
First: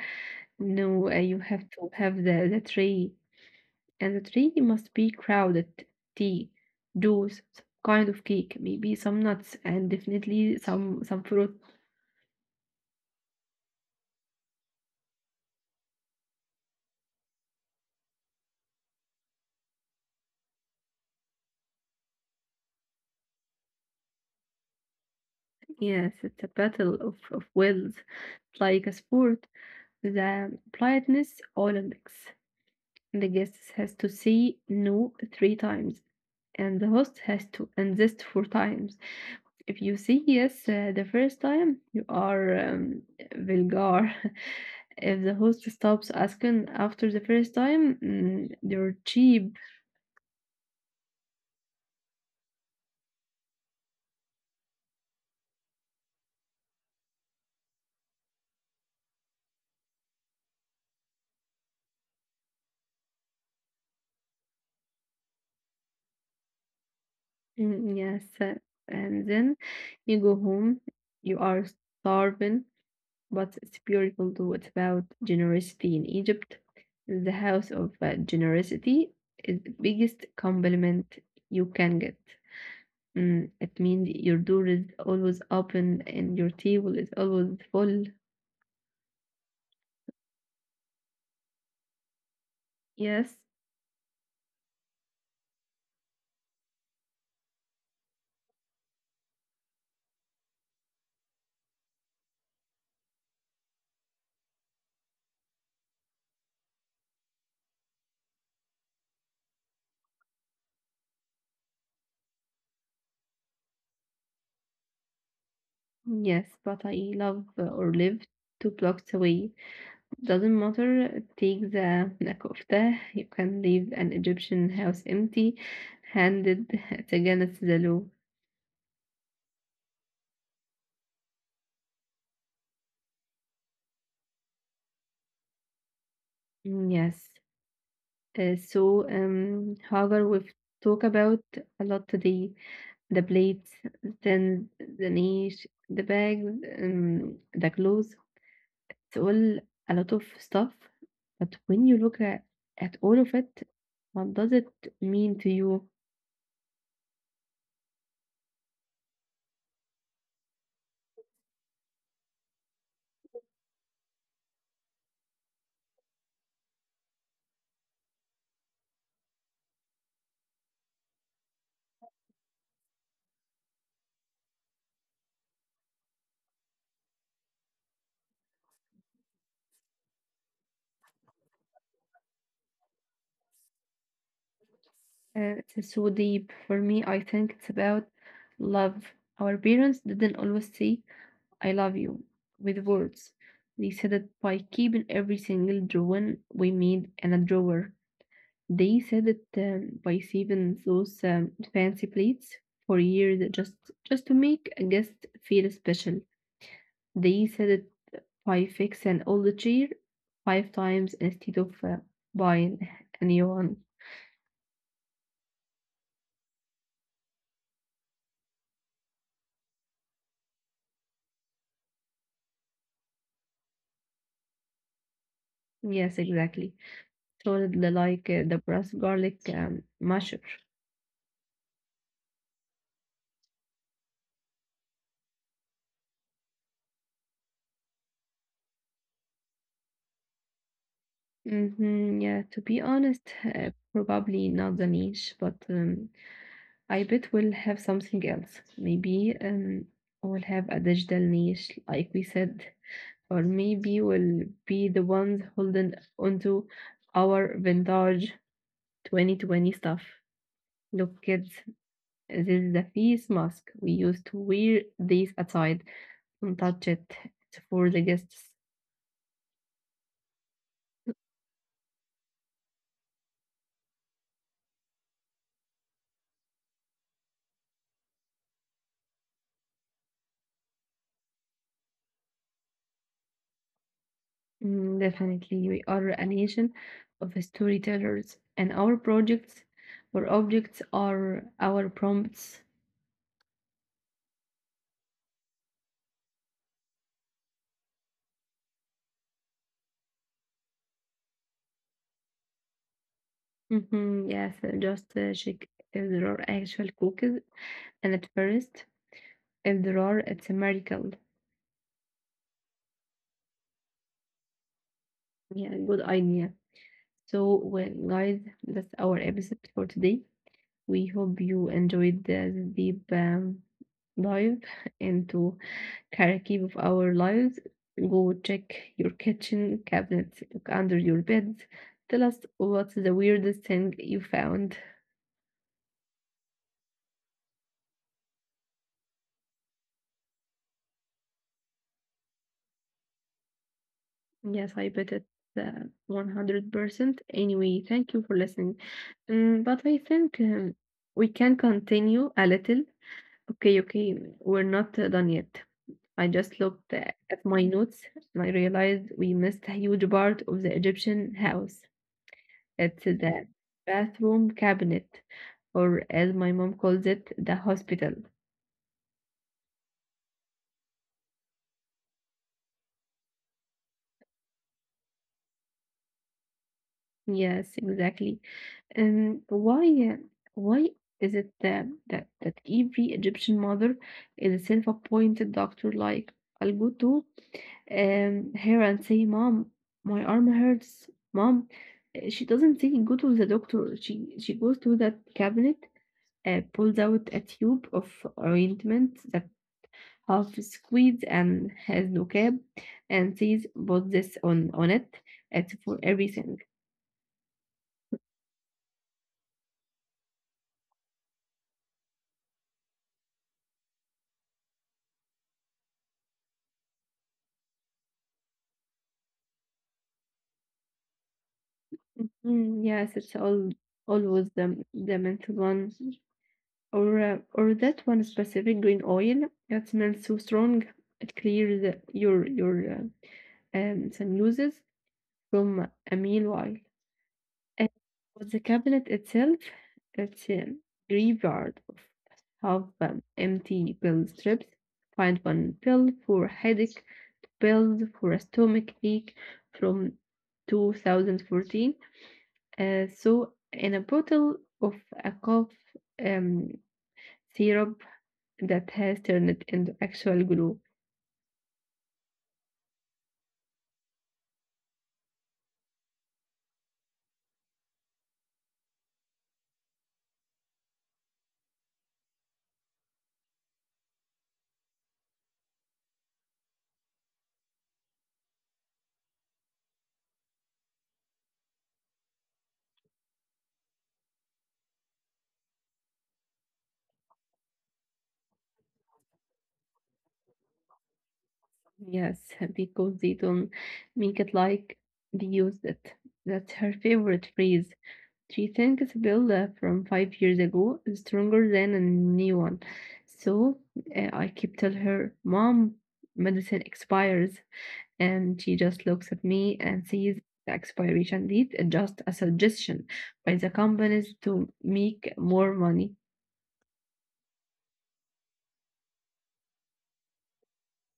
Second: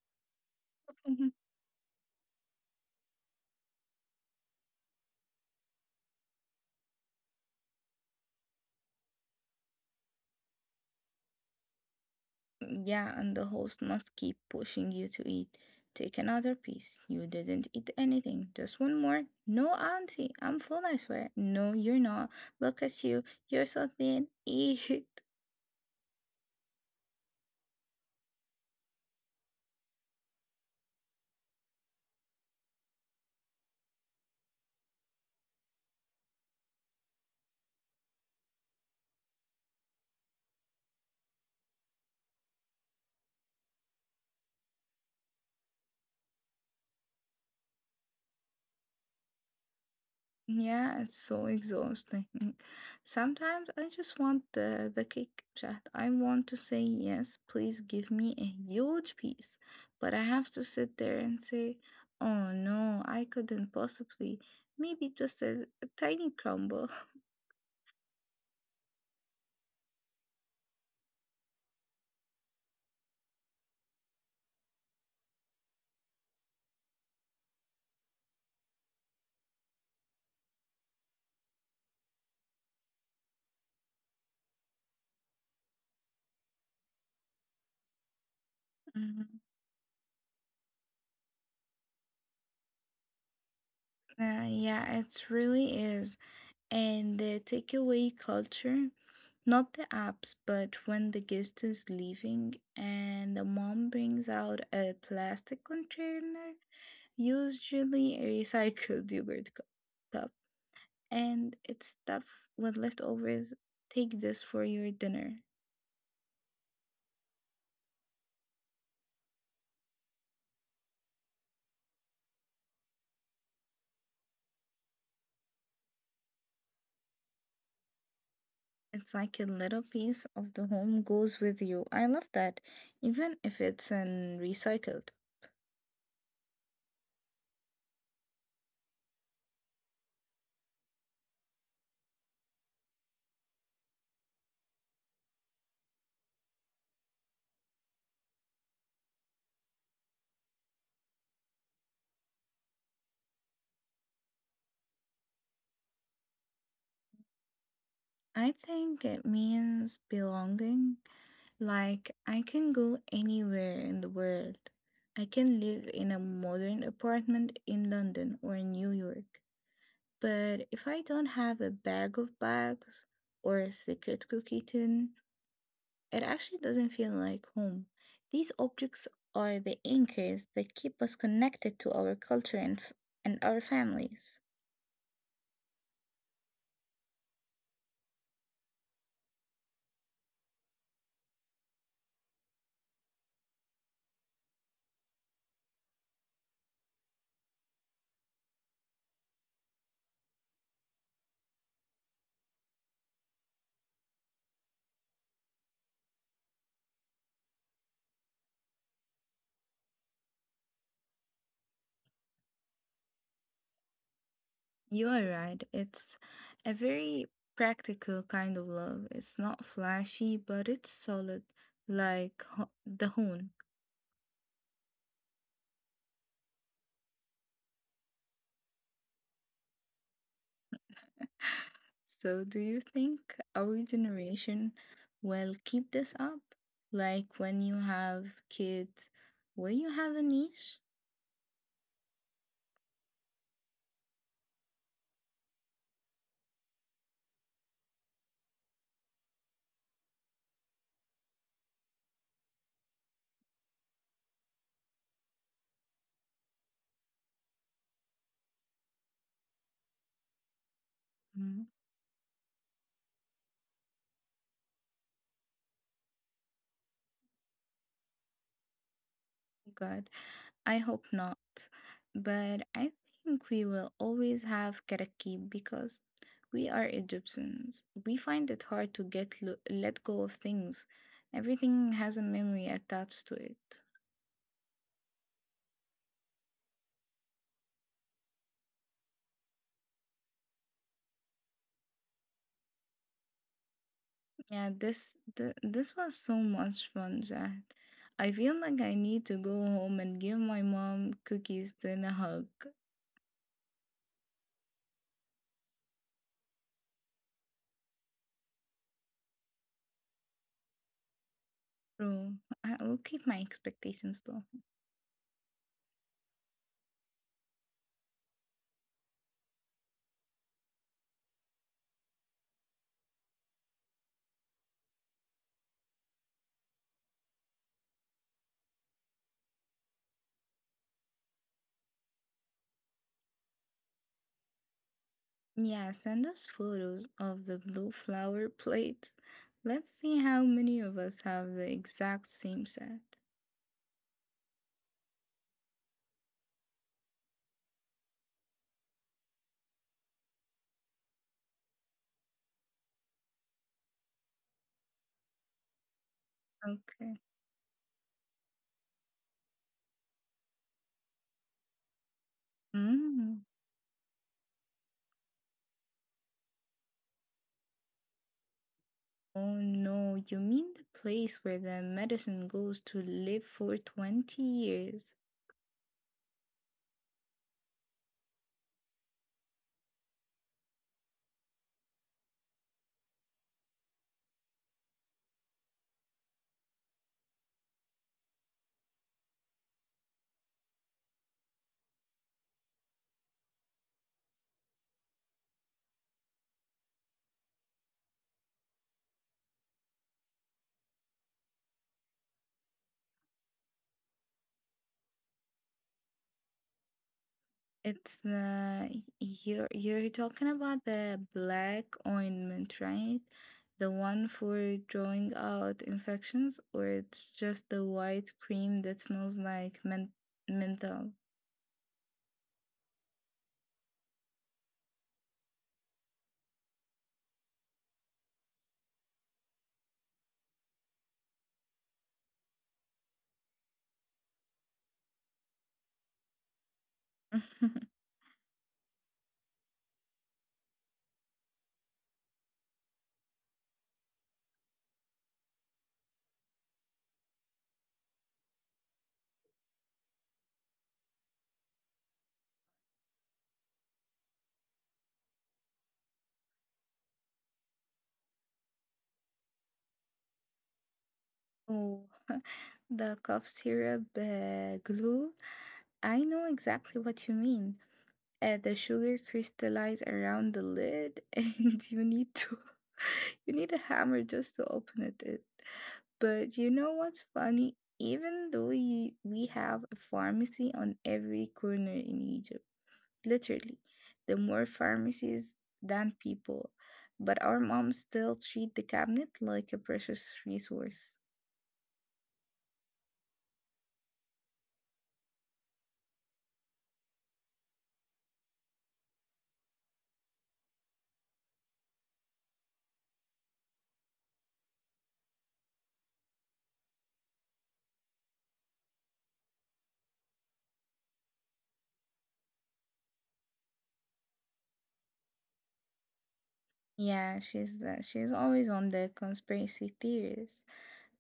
S1: No,
S2: [laughs]
S1: you have to have the tray. And the tree must be crowded: tea, juice, kind of cake, maybe some nuts, and definitely some fruit.
S2: Mm, yeah, and the host must keep pushing you to eat. Take another piece. You didn't eat anything. Just one more. No, auntie, I'm full, I swear. No, you're not. Look at you. You're so thin. Eat. [laughs]
S1: Yes, it's a battle of wills, like a sport. The politeness Olympics. The guest has to say no 3 times, and the host has to insist 4 times. If you say yes the first time, you are vulgar. [laughs] If the host stops asking after the first time, mm, you're cheap.
S2: Yeah, it's so exhausting. [laughs] Sometimes I just want the cake, Chat. I want to say yes, please give me a huge piece. But I have to sit there and say, oh no, I couldn't possibly. Maybe just a tiny crumble.
S1: Mm, yes, and then you go home, you are starving, but it's beautiful too. It's about generosity in Egypt. The house of generosity is the biggest compliment you can get. Mm, it means your door is always open and your table is always full.
S2: Mhm.
S1: Yes,
S2: Yeah, it really is. And the takeaway culture, not the apps, but when the guest is leaving and the mom brings out a plastic container, usually a recycled [laughs] cup, and it's stuffed with leftovers. Take this for your dinner.
S1: yes, but I love or live 2 blocks away. Doesn't matter, take the [laughs] kofta. You can leave an Egyptian house empty handed against [laughs] the law.
S2: It's like a little piece of the home goes with you. I love that, even if it's an recycled.
S1: Mm, yes. However, we've talked about a lot today: the plates, then the niche, the bags, the clothes. It's all a lot of stuff. But when you look at all of it, what does it mean to you?
S2: I think it means belonging. Like, I can go anywhere in the world. I can live in a modern apartment in London or in New York. But if I don't have a bag of bags or a secret cookie tin, it actually doesn't feel like home. These objects are the anchors that keep us connected to our culture and our families.
S1: It's so deep. For me, I think it's about love. Our parents didn't always say, "I love you," with words. They said it by keeping every single drawing we made in a drawer. They said it by saving those fancy plates for years just to make a guest feel special. They said it by fixing all the chair 5 times instead of buying a new one.
S2: You are right. It's a very practical kind of love. It's not flashy, but it's solid, like the Hoon.
S1: Yes, exactly. Told the like the brass garlic masher.
S2: So, do you think our generation will keep this up? Like when you have kids, will you have a niche?
S1: Mhm, yeah, to be honest, probably not the niche, but I bet we'll have something else. Maybe we'll have a digital niche, like we said, or maybe we'll be the ones holding onto our vintage 2020 stuff. Look, kids,
S2: Hmm.
S1: this is the face mask. We used to wear these aside and touch it. It's for the guests.
S2: God, I hope not. But I think we will always have Karakib because we are Egyptians. We find it hard to let go of things. Everything has a memory attached to it.
S1: Mm, definitely, we are a nation of storytellers, and our projects or objects are our prompts.
S2: Yeah, this was so much fun, Jack. I feel like I need to go home and give my mom cookies then a hug.
S1: Yes, just check if there are actual cookies, and at first, if there are, it's a miracle.
S2: Bro, I will keep my expectations low.
S1: Yeah, good idea. So, well, guys, that's our episode for today. We hope you enjoyed this deep dive into karaoke of our lives. Go check your kitchen cabinets, look under your bed. Tell us what's the weirdest thing you found.
S2: Yeah, send us photos of the blue flower plates. Let's see how many of us have the exact same set.
S1: Yes, I bet it uh, 100%. Anyway, thank you for listening. Mm, but I think we can continue a little. Okay, okay, we're not done yet. I just looked
S2: Okay.
S1: at my notes and I realized we missed a huge part of the Egyptian house. It's
S2: Mm.
S1: the bathroom cabinet, or as my mom calls it, the hospital.
S2: Oh no, you mean the place where the medicine goes to live for 20 years?
S1: Yes, exactly. And why is it that every Egyptian mother is a self-appointed doctor? Like, I'll go to her and say, "Mom, my arm hurts. Mom," she doesn't say go to the doctor. She goes to that cabinet, pulls out a tube of ointment that half squeezed and has no cap, and says, put this on it. It's for everything.
S2: It's the you're talking about the black ointment, right? The one for drawing out infections, or it's just the white cream that smells like menthol?
S1: Mm, yes, it's all always the mint one or that one specific green oil that smells so strong it clears your sinuses from a meal while.
S2: [laughs]
S1: And with the cabinet itself, it's a graveyard of half empty pill strips. Find one pill for headache, pill for a stomach ache from 2014 in a bottle of a cough um, syrup that has turned into actual glue.
S2: Oh, [laughs] the cough syrup glue. I know exactly what you mean. The sugar crystallizes around the lid, [laughs] and you need to [laughs] you need a hammer just to open it. But you know what's funny? Even though we have a pharmacy on every corner in Egypt, literally, the more pharmacies than people, but our moms still treat the cabinet like a precious resource.
S1: Yes, because they don't make it like they used it. That's her favorite phrase. She thinks Bill from 5 years ago is stronger than a new one. So I keep tell her, Mom, medicine expires. And she just looks at me and sees the expiration date is just a suggestion by the companies to make more money.
S2: Yeah, she's always on the conspiracy theories.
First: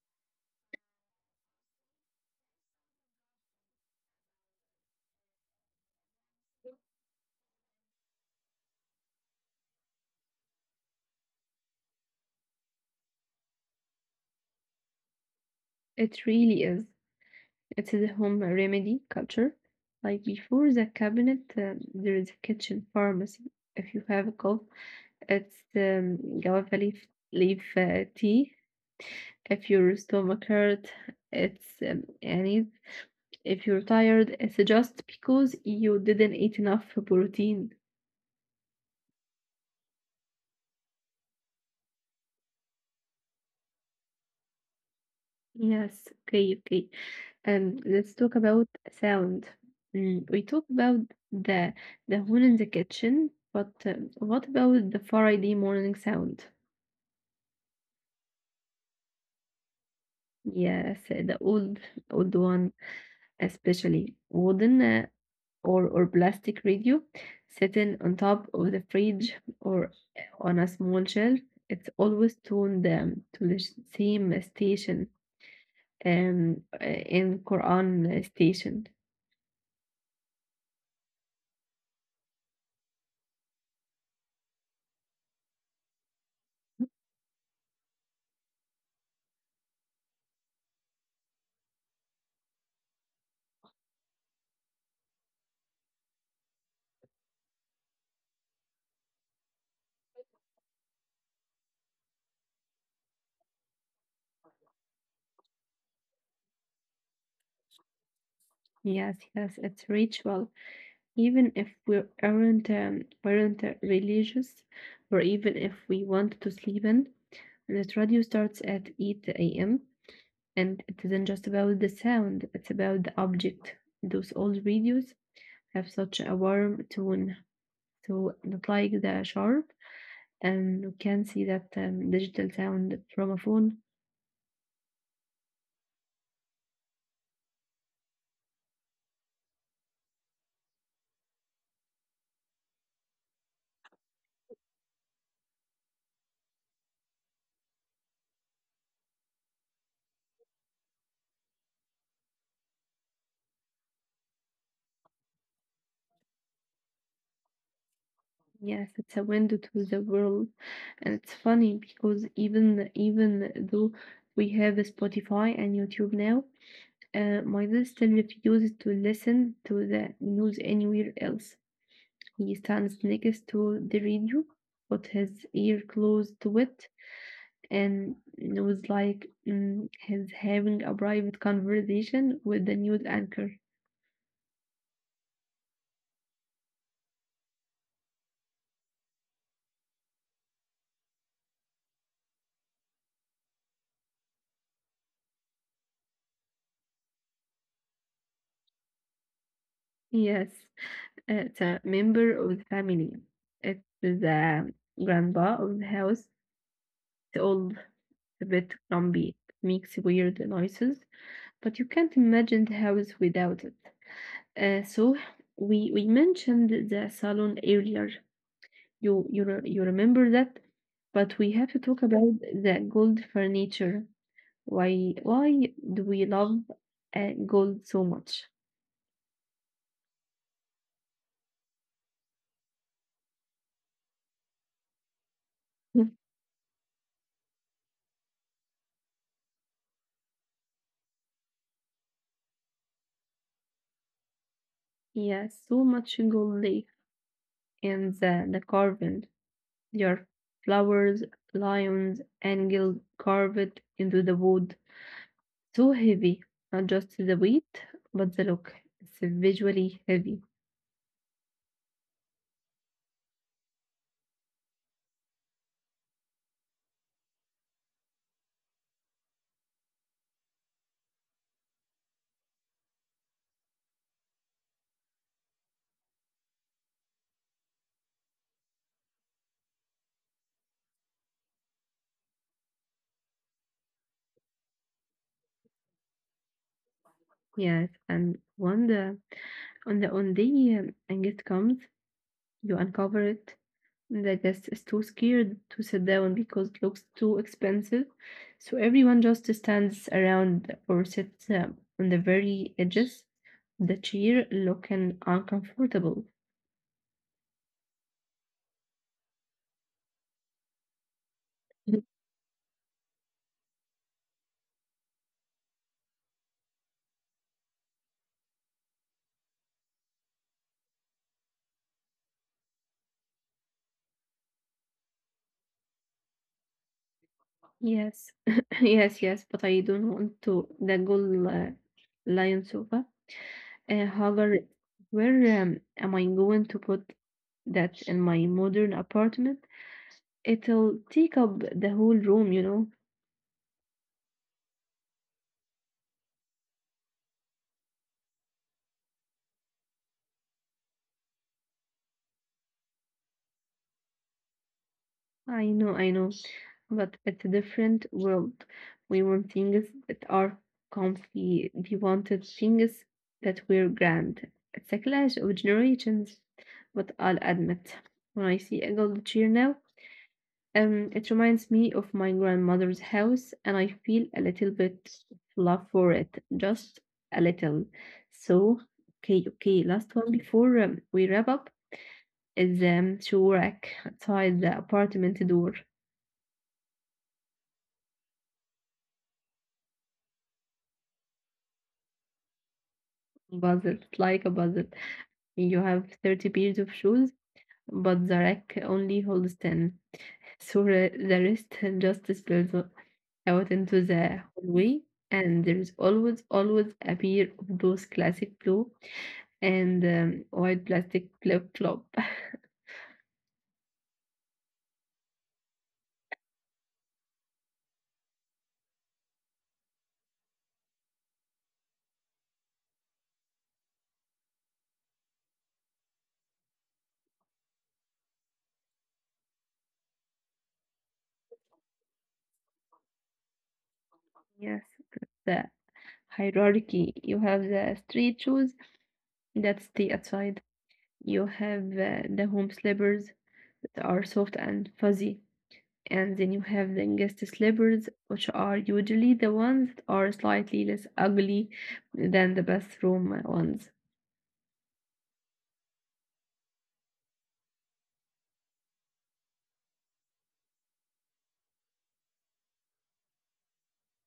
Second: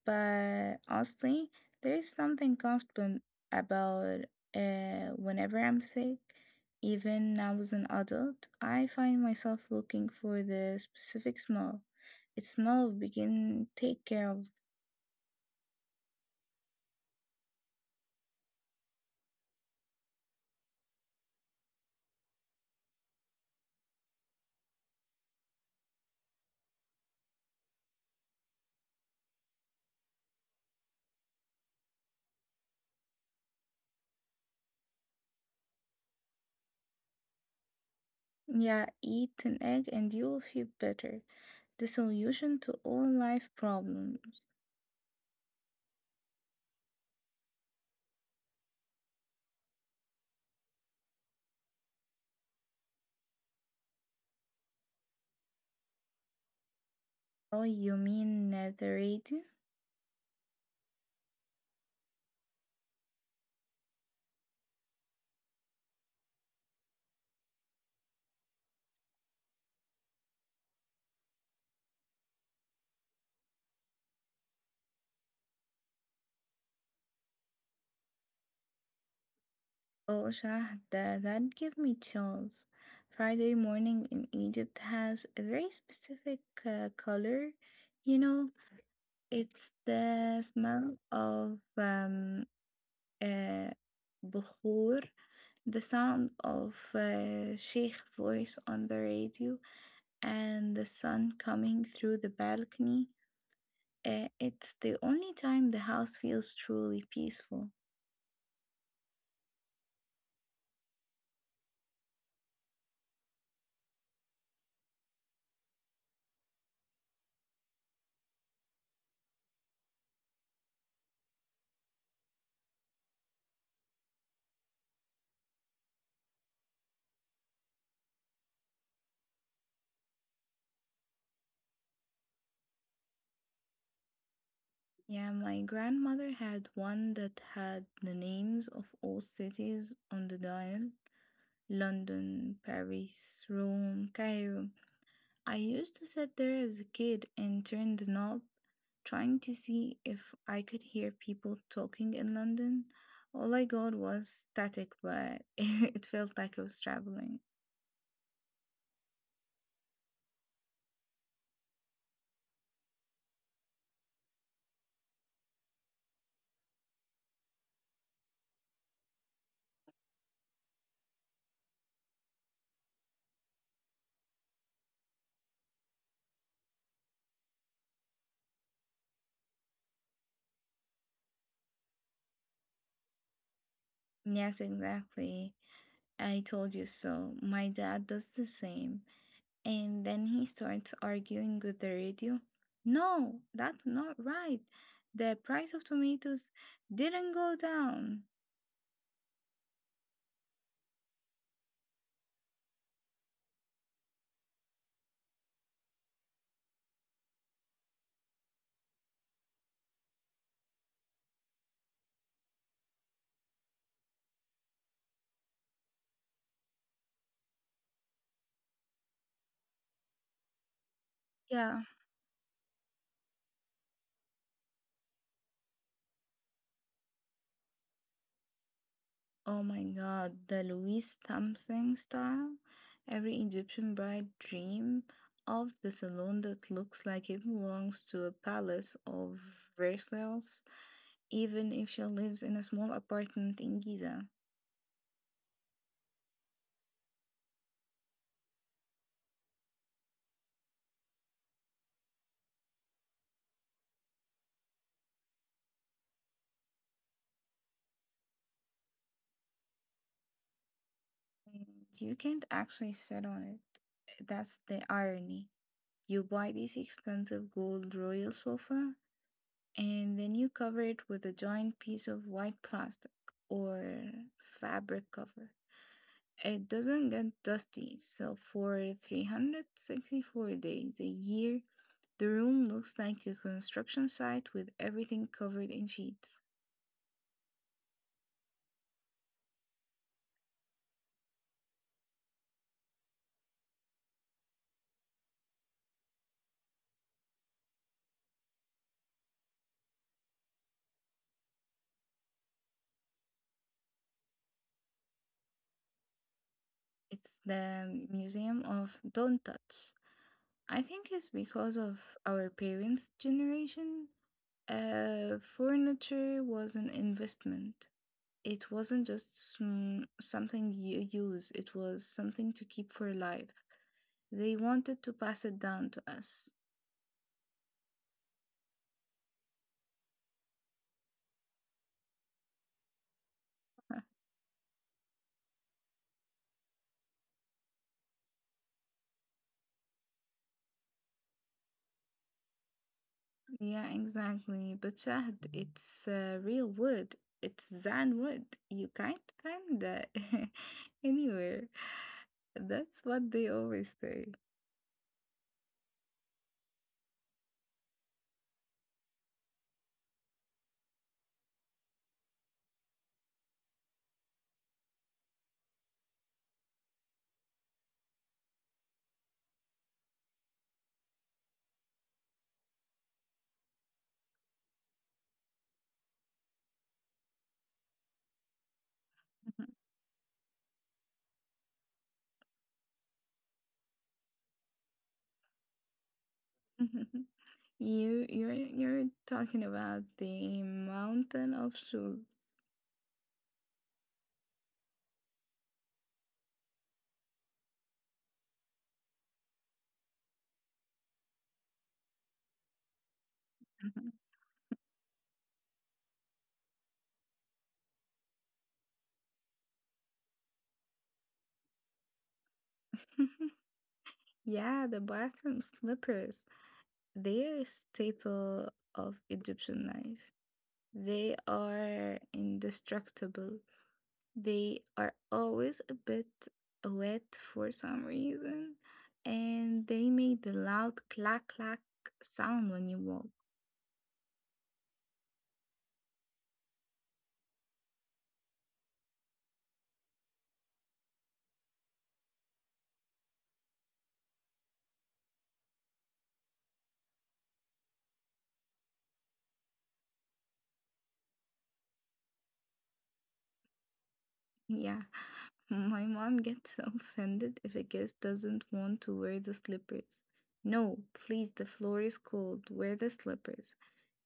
S2: But honestly, there is something comfortable about whenever I'm sick, even now as an adult, I find myself looking for the specific smell. Its smell begin take care of.
S1: It really is. It's the home remedy culture. Like before the cabinet, there is a kitchen pharmacy. If you have a cough, it's guava leaf, tea. If your stomach hurt, it's anise. If you're tired, it's just because you didn't eat enough protein.
S2: Yeah, eat an egg and you will feel better. The solution to all life problems.
S1: Yes. Okay. Okay. And let's talk about sound. We talk about the the horn in the kitchen, but what about the Friday morning sound?
S2: Oh, you mean the radium?
S1: Yes, the old one, especially wooden or plastic radio, sitting on top of the fridge or on a small shelf. It's always tuned to the same station, in Quran station.
S2: Oh, Shahda, that gave me chills. Friday morning in Egypt has a very specific color. You know, it's the smell of uh, bukhur, the sound of sheikh voice on the radio, and the sun coming through the balcony. It's the only time the house feels truly peaceful.
S1: Yes, yes, it's ritual. Even if we aren't religious, or even if we want to sleep in, the radio starts at 8 a.m. and it isn't just about the sound; it's about the object. Those old radios have such a warm tone, so not like the sharp, and you can see that digital sound from a phone.
S2: Yeah, my grandmother had one that had the names of all cities on the dial: London, Paris, Rome, Cairo. I used to sit there as a kid and turn the knob, trying to see if I could hear people talking in London. All I got was static, but [laughs] it felt like I was traveling.
S1: Yes, it's a window to the world, and it's funny because even though we have Spotify and YouTube now, my dad still refuses to listen to the news anywhere else. He stands next to the radio, with his ear close to it, and it was like he's having a private conversation with the news anchor.
S2: Yes, exactly. I told you so. My dad does the same. And then he starts arguing with the radio. No, that's not right. The price of tomatoes didn't go down.
S1: Yes, it's a member of the family. It's the grandpa of the house, the old bit grumpy. It makes weird noises, but you can't imagine the house without it. So we mentioned the salon earlier. You remember that, but we have to
S2: Yeah.
S1: talk about the gold furniture. Why do we love gold so much?
S2: Oh my god, the Louis Thumping style. Every Egyptian bride dream of the
S1: [laughs]
S2: salon that looks like it belongs to a palace of Versailles, even if she lives in a small apartment in Giza.
S1: Yeah, so much gold leaf and the carving. Your flowers, lions, angels carved into the wood. Too heavy, not just the weight, but the look. It's visually heavy.
S2: And you can't actually sit on it. That's the irony. You buy this expensive gold royal sofa and then you cover it with a giant piece of white plastic or fabric cover. It doesn't get dusty, so for 364 days a year, the room looks like a construction site with everything covered in sheets.
S1: Yes, and when the on the on the angst comes, you uncover it. The guest is too scared to sit down because it looks too expensive, so everyone just stands around or sits on the very edges of the chair, looking uncomfortable.
S2: It's the museum of don't touch. I think it's because of our parents' generation. Furniture was an investment. It wasn't just something you use, it was something to keep for life. They wanted to pass it down to us.
S1: Yes, [laughs] yes, yes. But I don't want to the gold lion sofa.
S2: [laughs]
S1: Hagar, where am I going to put that in my modern apartment? It'll take up the whole room, you know.
S2: Yeah, exactly. But Shahd, it's real wood. It's Zan wood. You can't find that [laughs] anywhere. That's what they always say.
S1: I know, I know, but it's a different world. We want things that are comfy. We wanted things that were grand. It's a clash of generations, but I'll admit, when I see a gold chair now, it reminds me of my grandmother's house, and I feel a little bit of love for it, just a little. So, okay, okay.
S2: [laughs]
S1: Last one before we wrap up is Shurak outside the apartment door.
S2: You're talking about the mountain of shoes.
S1: Buzzer, like a buzzer. You have 30 pairs of shoes, but the rack only holds 10. So the rest [laughs] just spills out into
S2: Mhm.
S1: the hallway, and there is always, always a pair of those classic blue and white plastic flip-flop. [laughs]
S2: [laughs] Yeah, the bathroom slippers. They are a staple of Egyptian life. They are indestructible. They are always a bit wet for some reason, and they make the loud clack clack sound when you walk.
S1: Yes, the hierarchy. You have the street shoes that stay outside. You have the home slippers that are soft and fuzzy. And then you have the guest slippers, which are usually the ones that are slightly less ugly than the bathroom ones.
S2: Yeah, [laughs] my mom gets [laughs] offended if a guest doesn't want to wear the slippers. No, please, the floor is cold, wear the slippers.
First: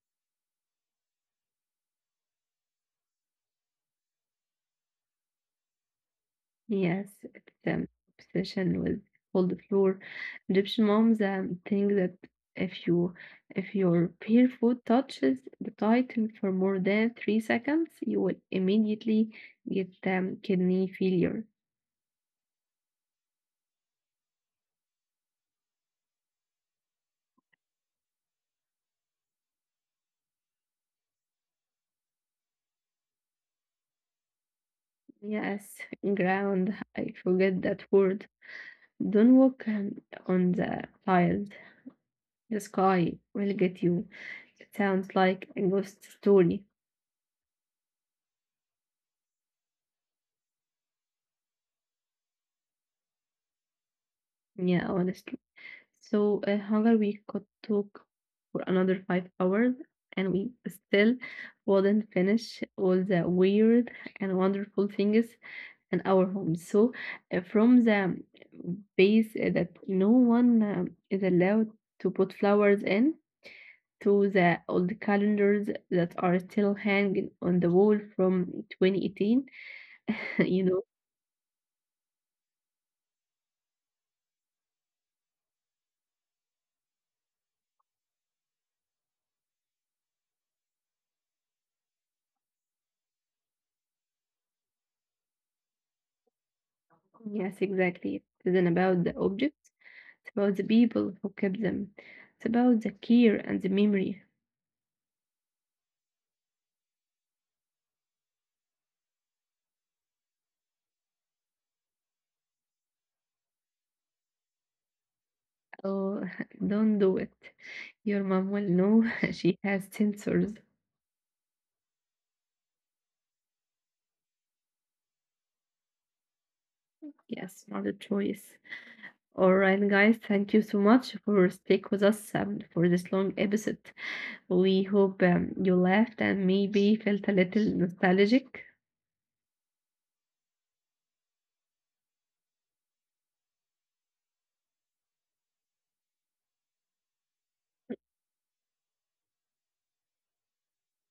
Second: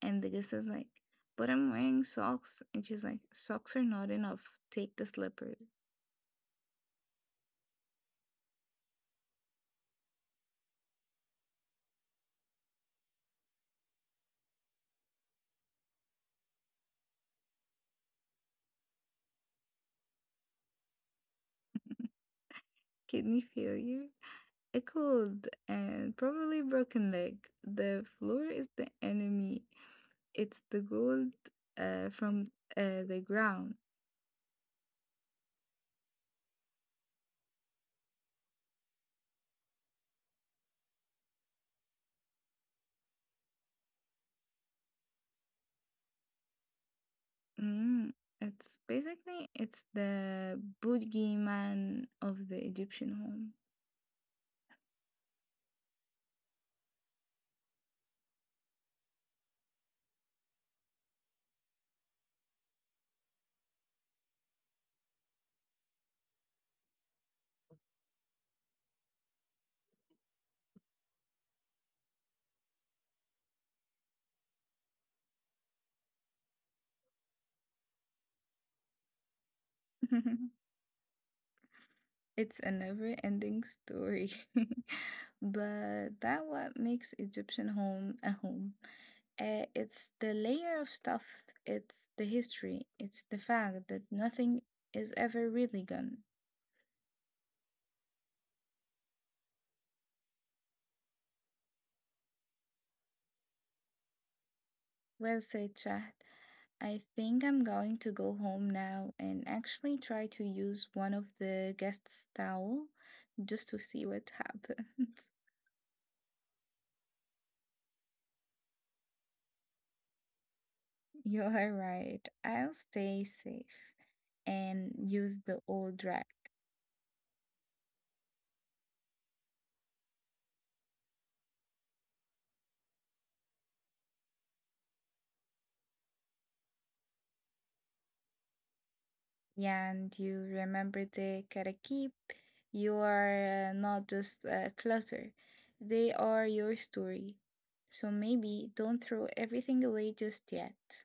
S2: And the guest is like, but I'm wearing socks. And she's like, socks are not enough, take the slippers.
S1: Yes, it's an obsession with cold floor. Egyptian moms think that if you if your barefoot touches the title for more than 3 seconds, you will immediately get kidney failure.
S2: Kidney failure. A cold and probably broken leg. The floor is the enemy. It's the gold from the ground.
S1: Yes, [laughs] ground. I forget that word. Don't walk on the tiles. The sky will get you. It sounds like a ghost story.
S2: Mm. It's the boogeyman of the Egyptian
S1: Yeah, honestly. So hunger, we could talk for another 5 hours, and we still wouldn't finish all the weird and wonderful things in our home. So from the base that no one is allowed to put flowers in, to the old calendars that are still hanging on the wall from 2018, [laughs]
S2: home.
S1: you
S2: [laughs]
S1: know.
S2: It's a never-ending story. [laughs] But that what makes Egyptian home a home. It's the layer of stuff, it's the history, it's the fact that nothing is ever really gone.
S1: Yes, exactly. It isn't about the object. It's about the people who kept them. It's about the care and the memory.
S2: Well said, Shahd. I think I'm going to go home now and actually try to use one of the guests' towel just to see what happens.
S1: Oh, [laughs] don't do it. Your mom will know, [laughs] she has sensors.
S2: [laughs] You're right. I'll stay safe and use the old rag.
S1: Yes, not a choice. All right, guys, thank you so much for stick with us for this long episode. We hope you laughed and maybe felt a little nostalgic.
S2: Yeah, and you remember the karakip. You are not just clutter, they are your story. So maybe don't throw everything away just yet. [laughs]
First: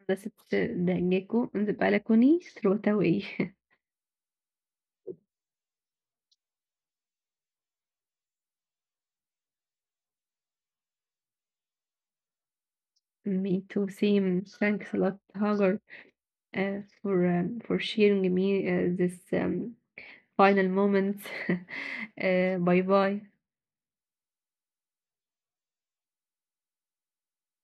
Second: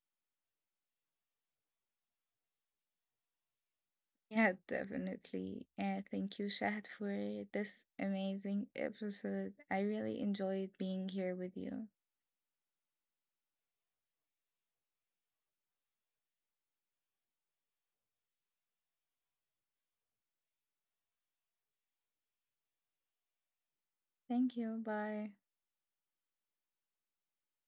S1: Unless it's the gecko on the balcony, throw it away.
S2: Yeah, definitely. Thank you, Shahad, for this amazing episode. I really enjoyed being here with you.
S1: [laughs] Me too, same. Thanks a lot, Hagar, for sharing me this final moment. [laughs] Bye bye.
S2: Thank you. Bye.